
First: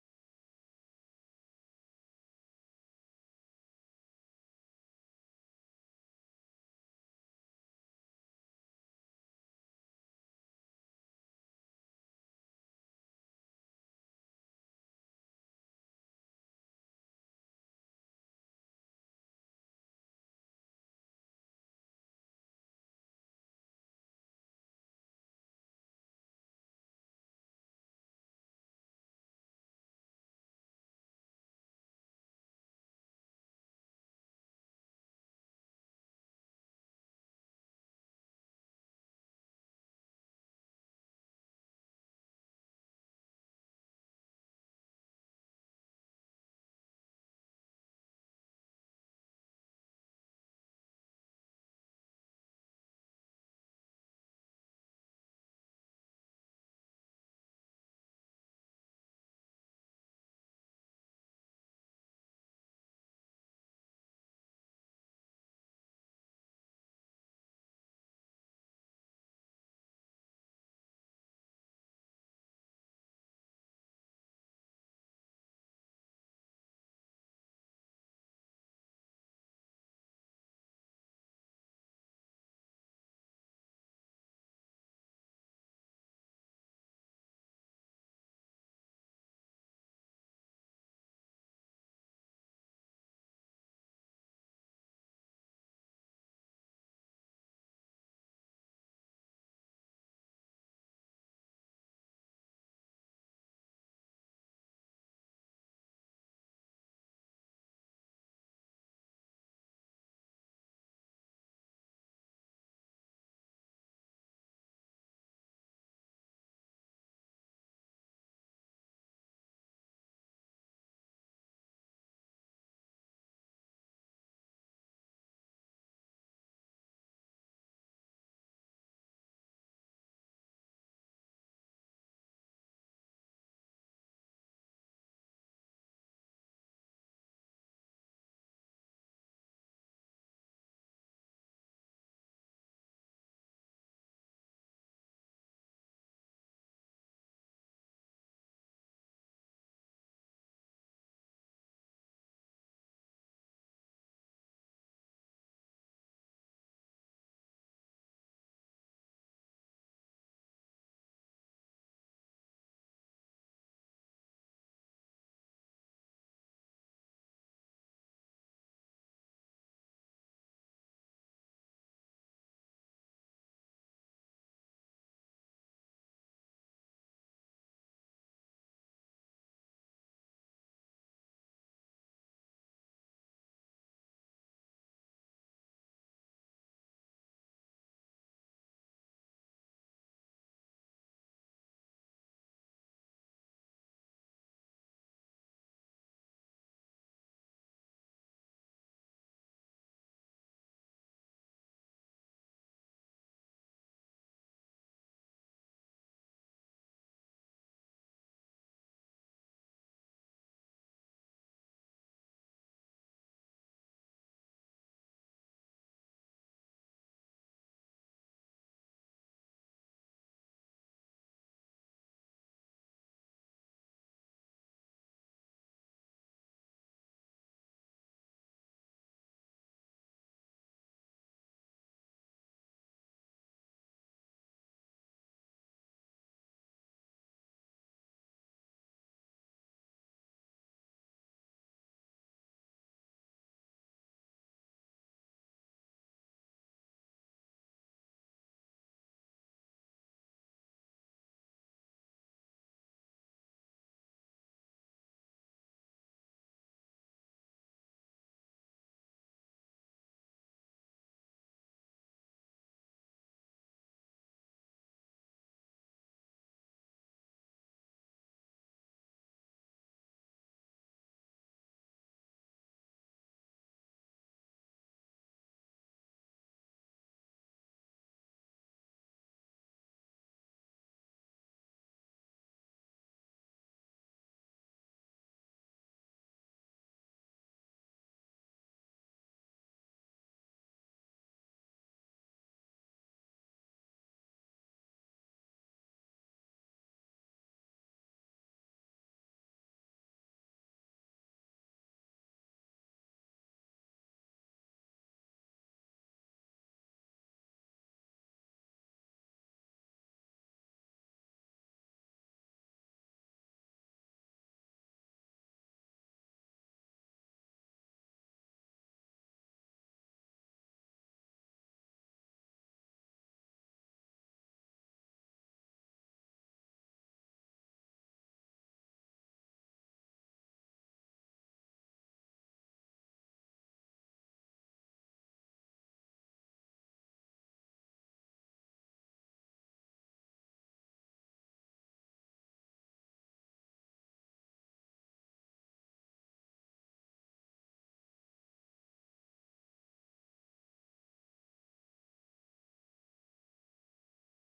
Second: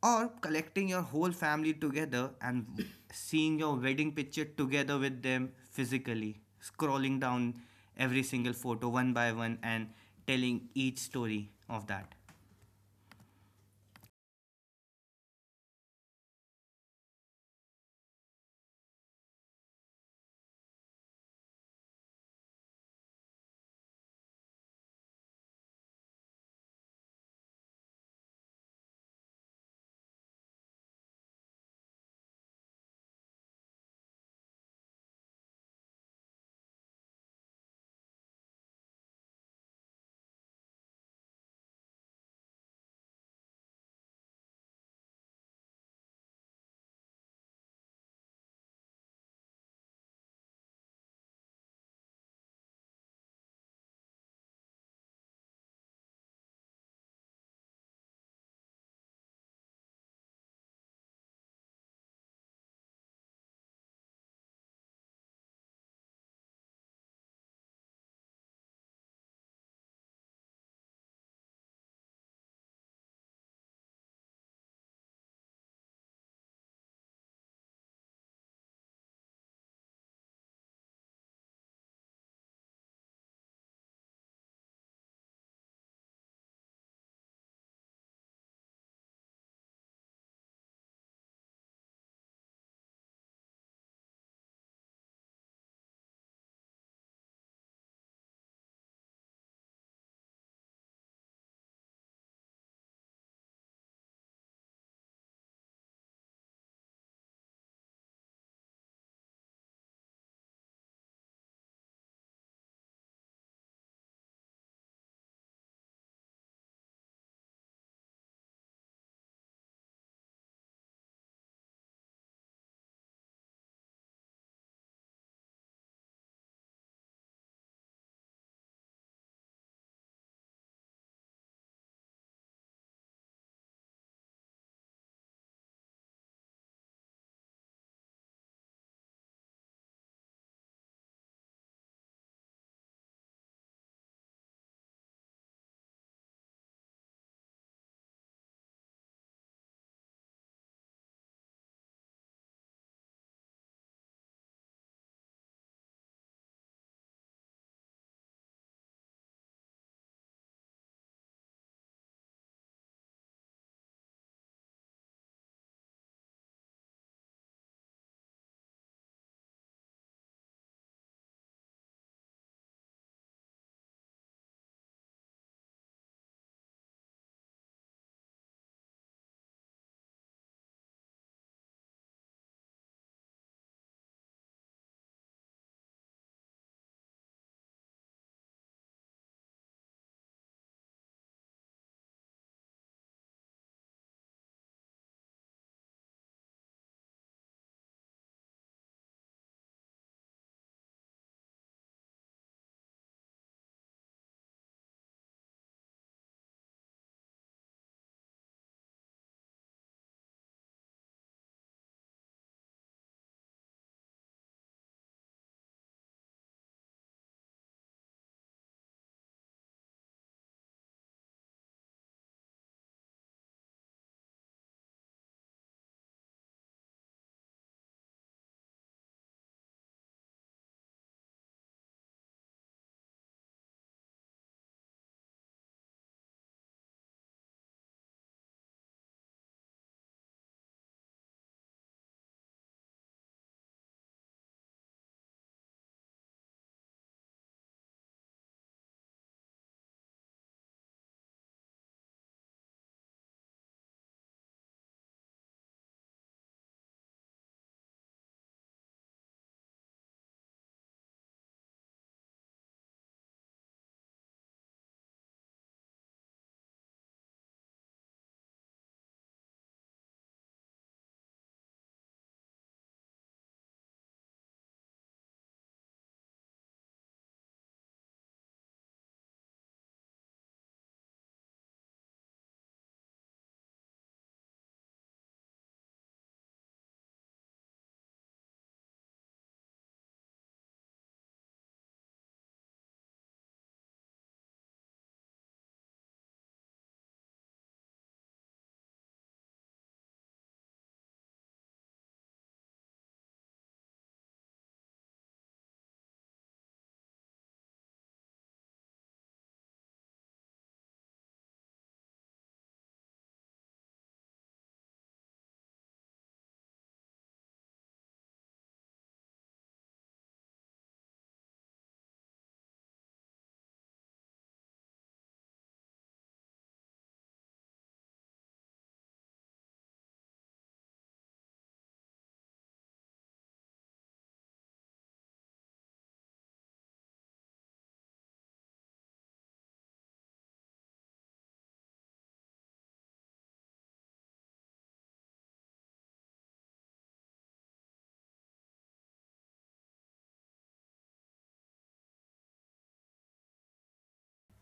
or collecting your whole family together and <coughs> seeing your wedding picture together with them physically? Scrolling down every single photo one by one and telling each story of that.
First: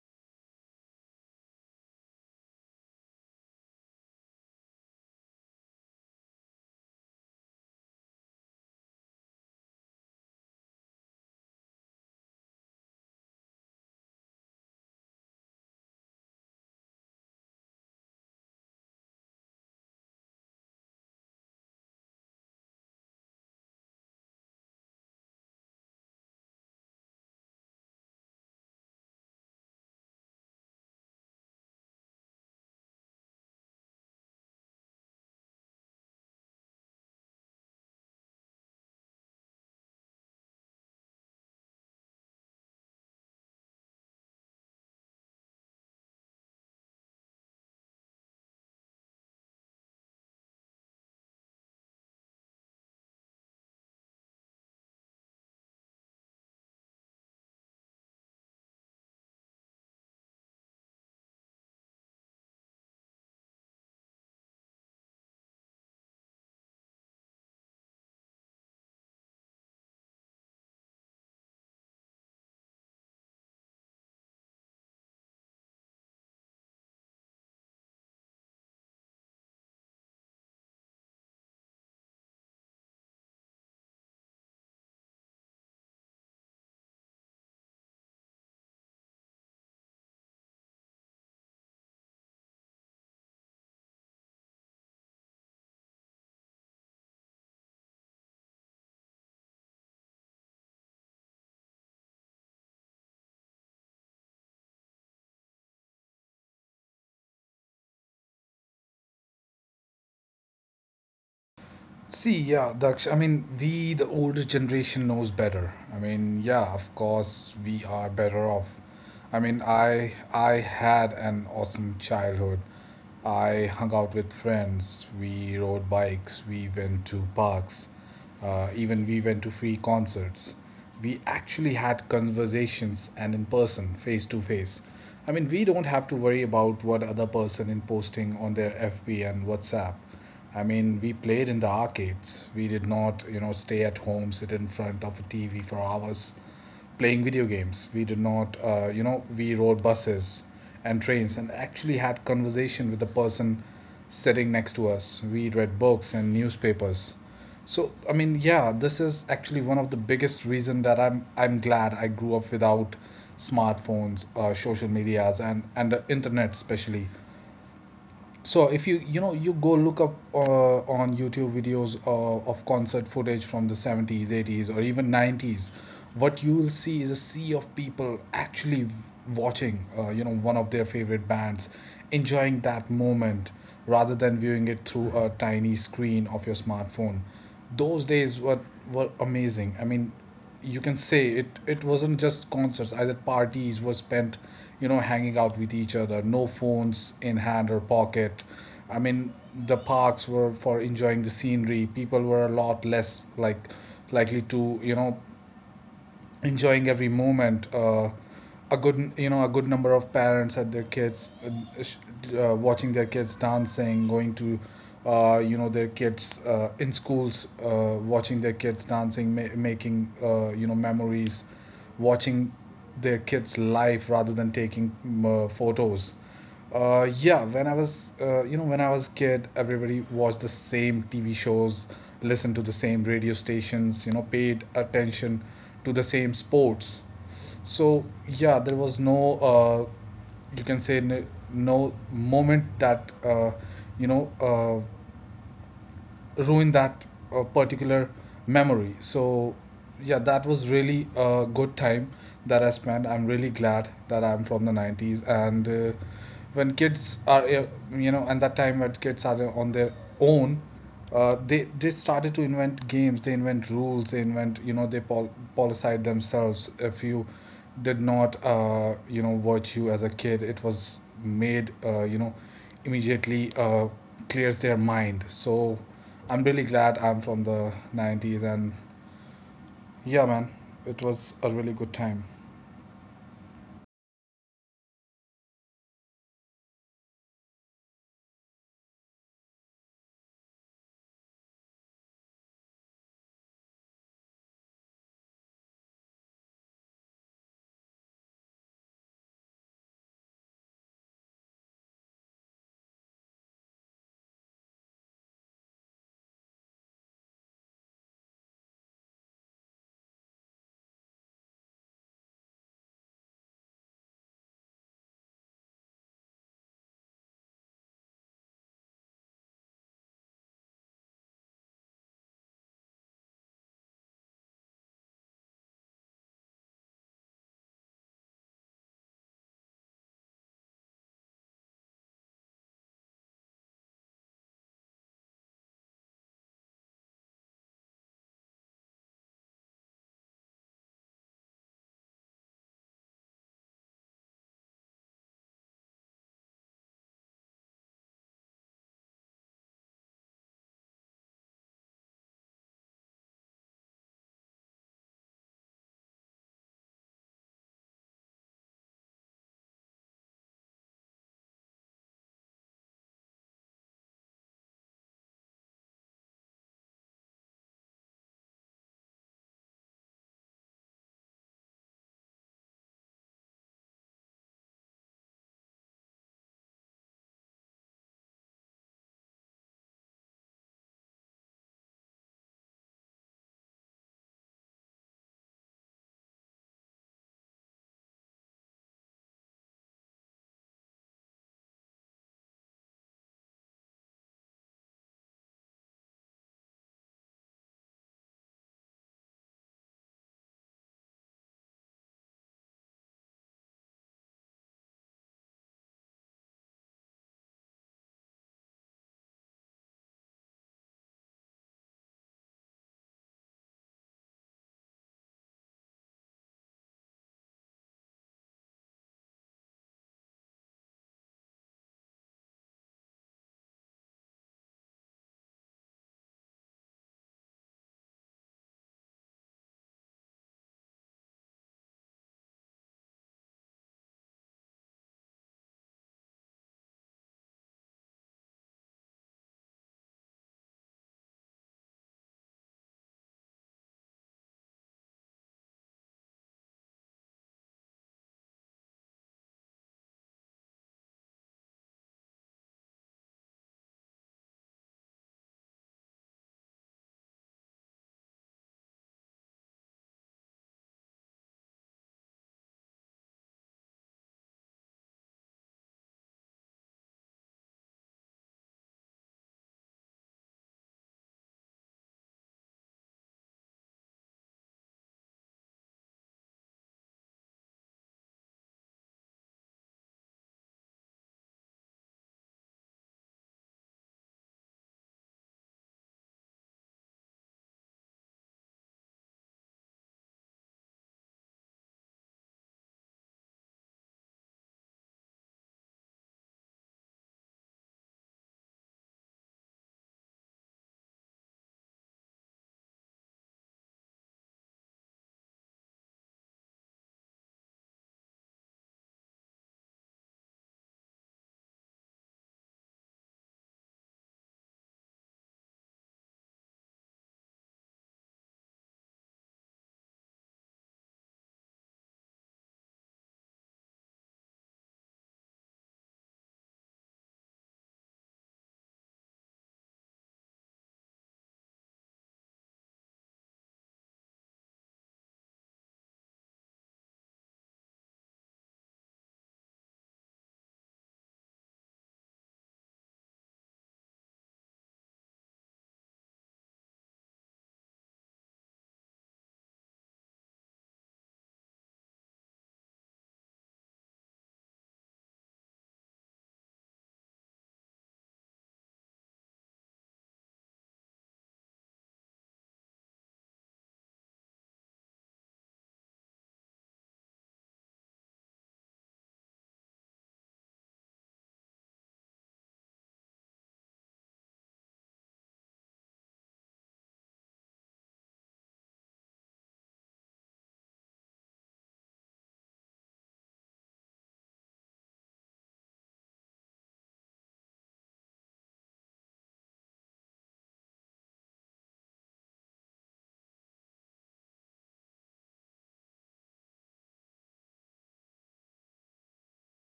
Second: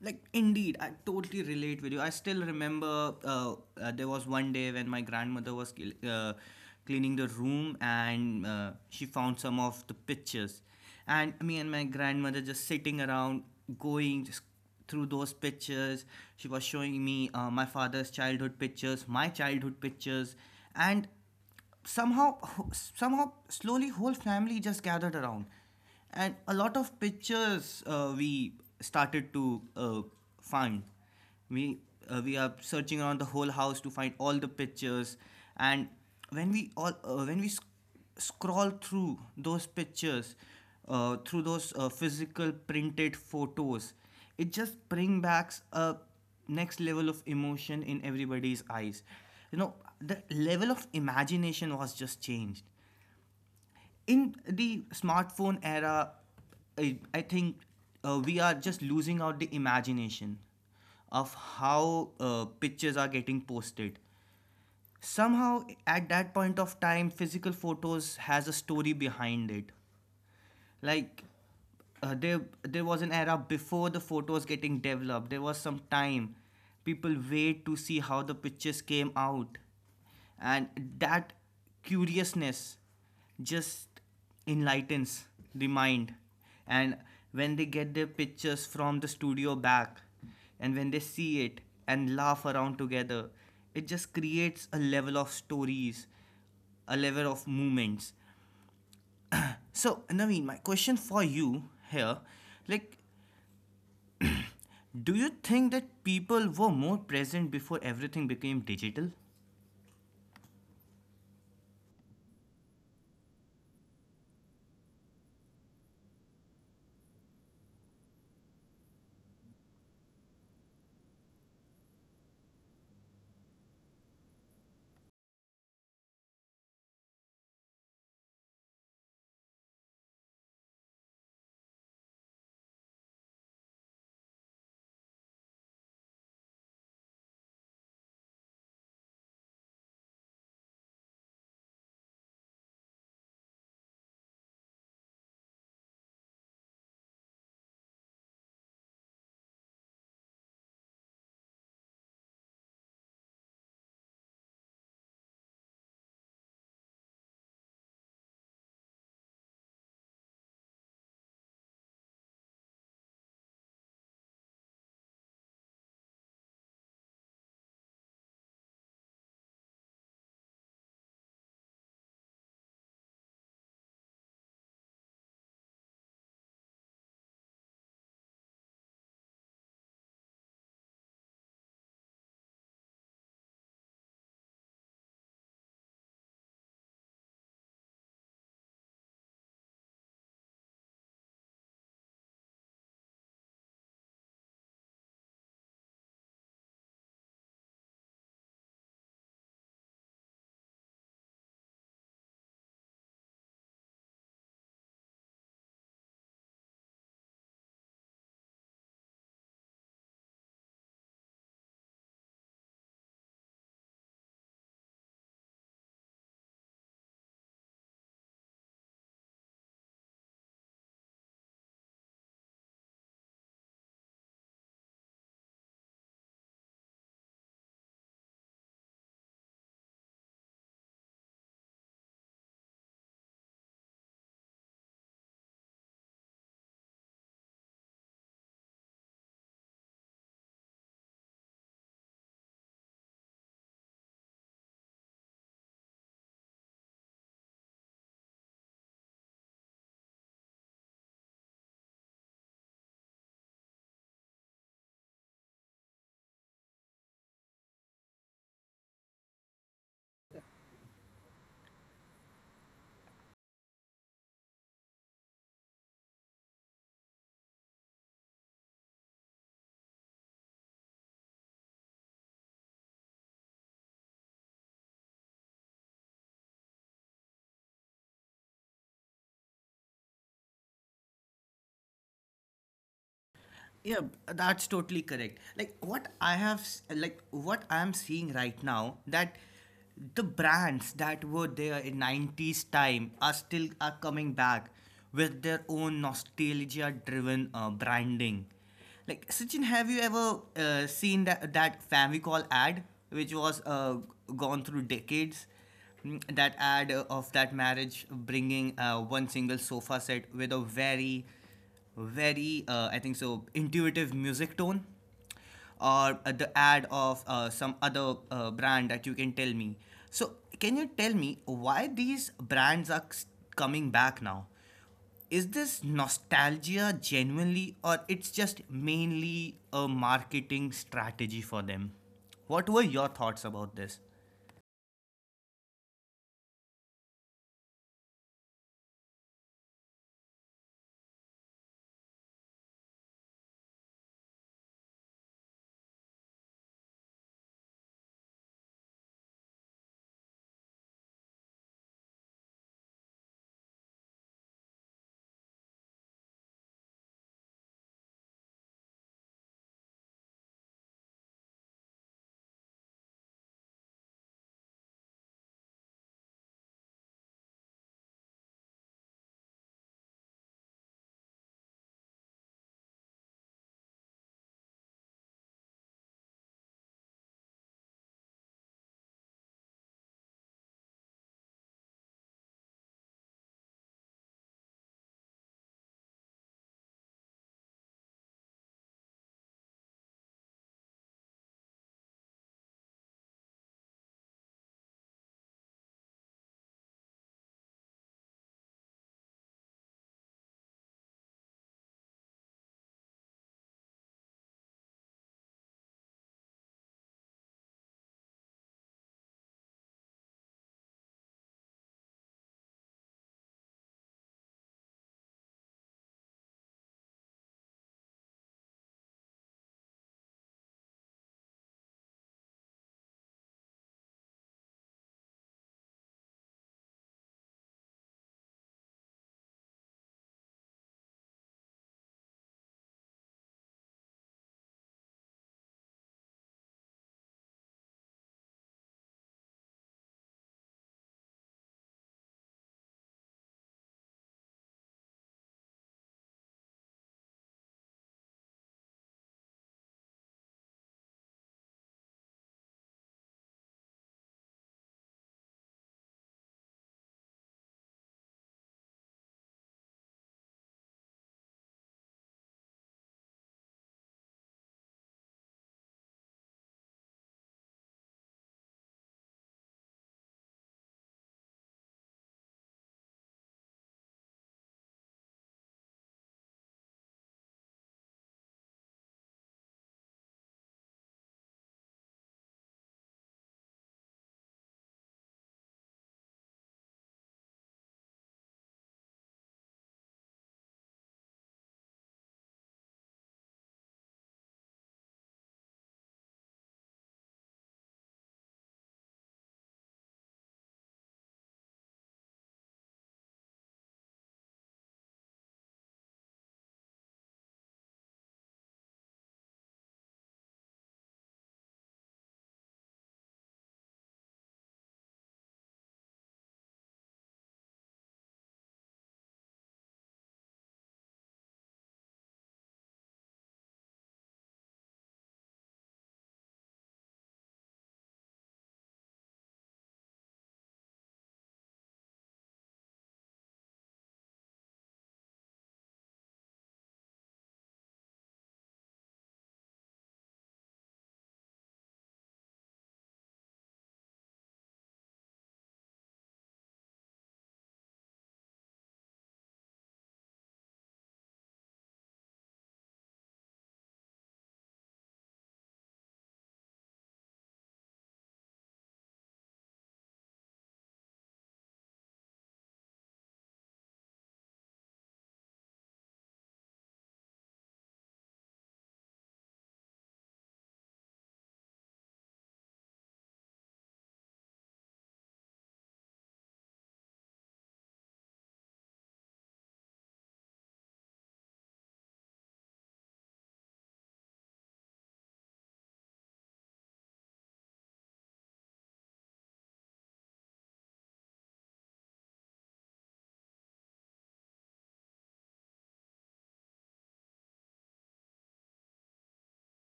Like, indeed, I totally relate with you. I still remember, there was one day when my grandmother was cleaning the room, and she found some of the pictures, and me and my grandmother just sitting around, going just through those pictures. She was showing me my father's childhood pictures, my childhood pictures. And somehow somehow slowly whole family just gathered around, and a lot of pictures we started to find. We uh, we are searching around the whole house to find all the pictures. And when we scroll through those pictures, through those physical printed photos, it just bring back a next level of emotion in everybody's eyes, you know. The level of imagination was just changed. In the smartphone era, I think we are just losing out the imagination of how pictures are getting posted. Somehow at that point of time physical photos has a story behind it. Like, there was an era before the photos getting developed. There was some time people wait to see how the pictures came out. And that curiousness just enlightens the mind. And when they get their pictures from the studio back, and when they see it and laugh around together, it just creates a level of stories, a level of moments. So, Naveen, my question for you here, like, do you think that people were more present before everything became digital? See, yeah, Daksh, I mean, we, the older generation, knows better. I mean, yeah, of course, we are better off. I mean, I had an awesome childhood. I hung out with friends. We rode bikes. We went to parks. Even we went to free concerts. We actually had conversations and in person, face to face. I mean, we don't have to worry about what other person is posting on their FB and WhatsApp. I mean, we played in the arcades. We did not, you know, stay at home, sit in front of a TV for hours playing video games. We did not, we rode buses and trains and actually had conversation with the person sitting next to us. We read books and newspapers. So, I mean, yeah, this is actually one of the biggest reason that I'm glad I grew up without smartphones, social medias, and the internet especially. So if you, you know, you go look up on YouTube videos of concert footage from the 70s, 80s or even 90s, what you will see is a sea of people actually watching one of their favorite bands, enjoying that moment rather than viewing it through a tiny screen of your smartphone. Those days were amazing. I mean, you can say it wasn't just concerts, either. Parties were spent, you know, hanging out with each other, no phones in hand or pocket. I mean, the parks were for enjoying the scenery. People were a lot less likely to, you know, enjoying every moment. A good, you know, a good number of parents had their kids watching their kids dancing, going to their kids in schools, watching their kids dancing, making memories, watching their kids live rather than taking photos. Yeah, when I was, when I was kid, everybody watched the same TV shows, listened to the same radio stations, you know, paid attention to the same sports. So yeah, there was no, you can say, no moment that you know, uh, ruin that particular memory. So yeah, that was really a good time that I spent. I'm really glad that I'm from the 90s. And when kids are and that time, when kids are on their own, they started to invent games, they invent rules, they invent, you know, they policide themselves. If you did not, watch you as a kid, it was made immediately clears their mind. So I'm really glad I'm from the 90s, and yeah, man, it was a really good time. Yeah, that's totally correct. Like, what I have, s- like what I'm seeing right now, that the brands that were there in 90s time are still are coming back with their own nostalgia-driven branding. Like Sachin, have you ever seen that Famicall ad, which was gone through decades? Mm, that ad of that marriage bringing one single sofa set with a very very I think so intuitive music tone, or the ad of some other brand that you can tell me. So can you tell me why these brands are coming back now? Is this nostalgia genuinely or it's just mainly a marketing strategy for them? What were your thoughts about this?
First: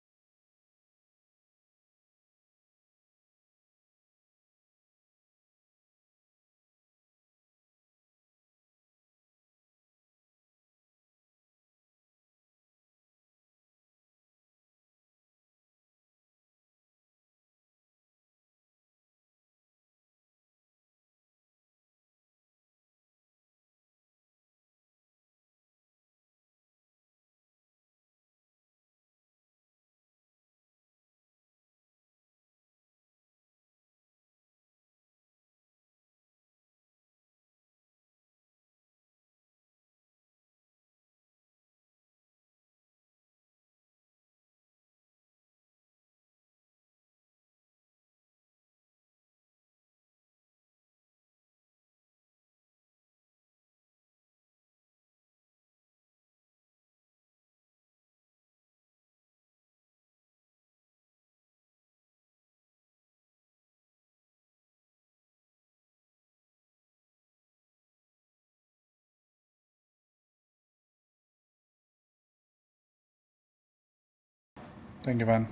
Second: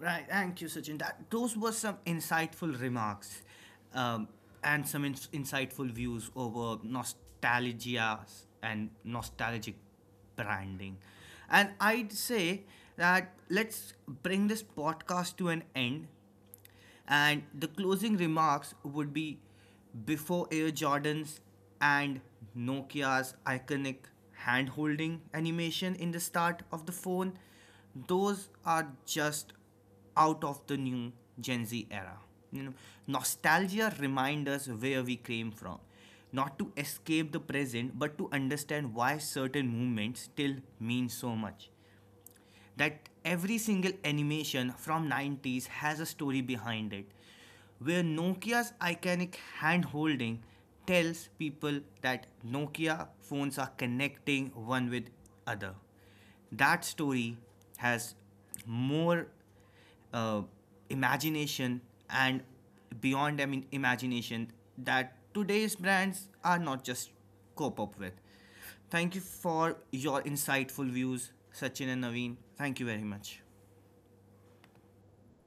Right, thank you, Sachin. That those were some insightful remarks, um, and some insightful views over nostalgia and nostalgic branding. And I'd say that let's bring this podcast to an end, and the closing remarks would be, before Air Jordans and Nokia's iconic hand holding animation in the start of the phone, those are just out of the new Gen Z era. You know, nostalgia reminds us where we came from, not to escape the present, but to understand why certain movements still mean so much. That every single animation from 90s has a story behind it, where Nokia's iconic hand holding tells people that Nokia phones are connecting one with other. That story has more uh, imagination and beyond. I mean, imagination that today's brands are not just cope up with. Thank you for your insightful views, Sachin and Naveen. Thank you very much. Thank you, man.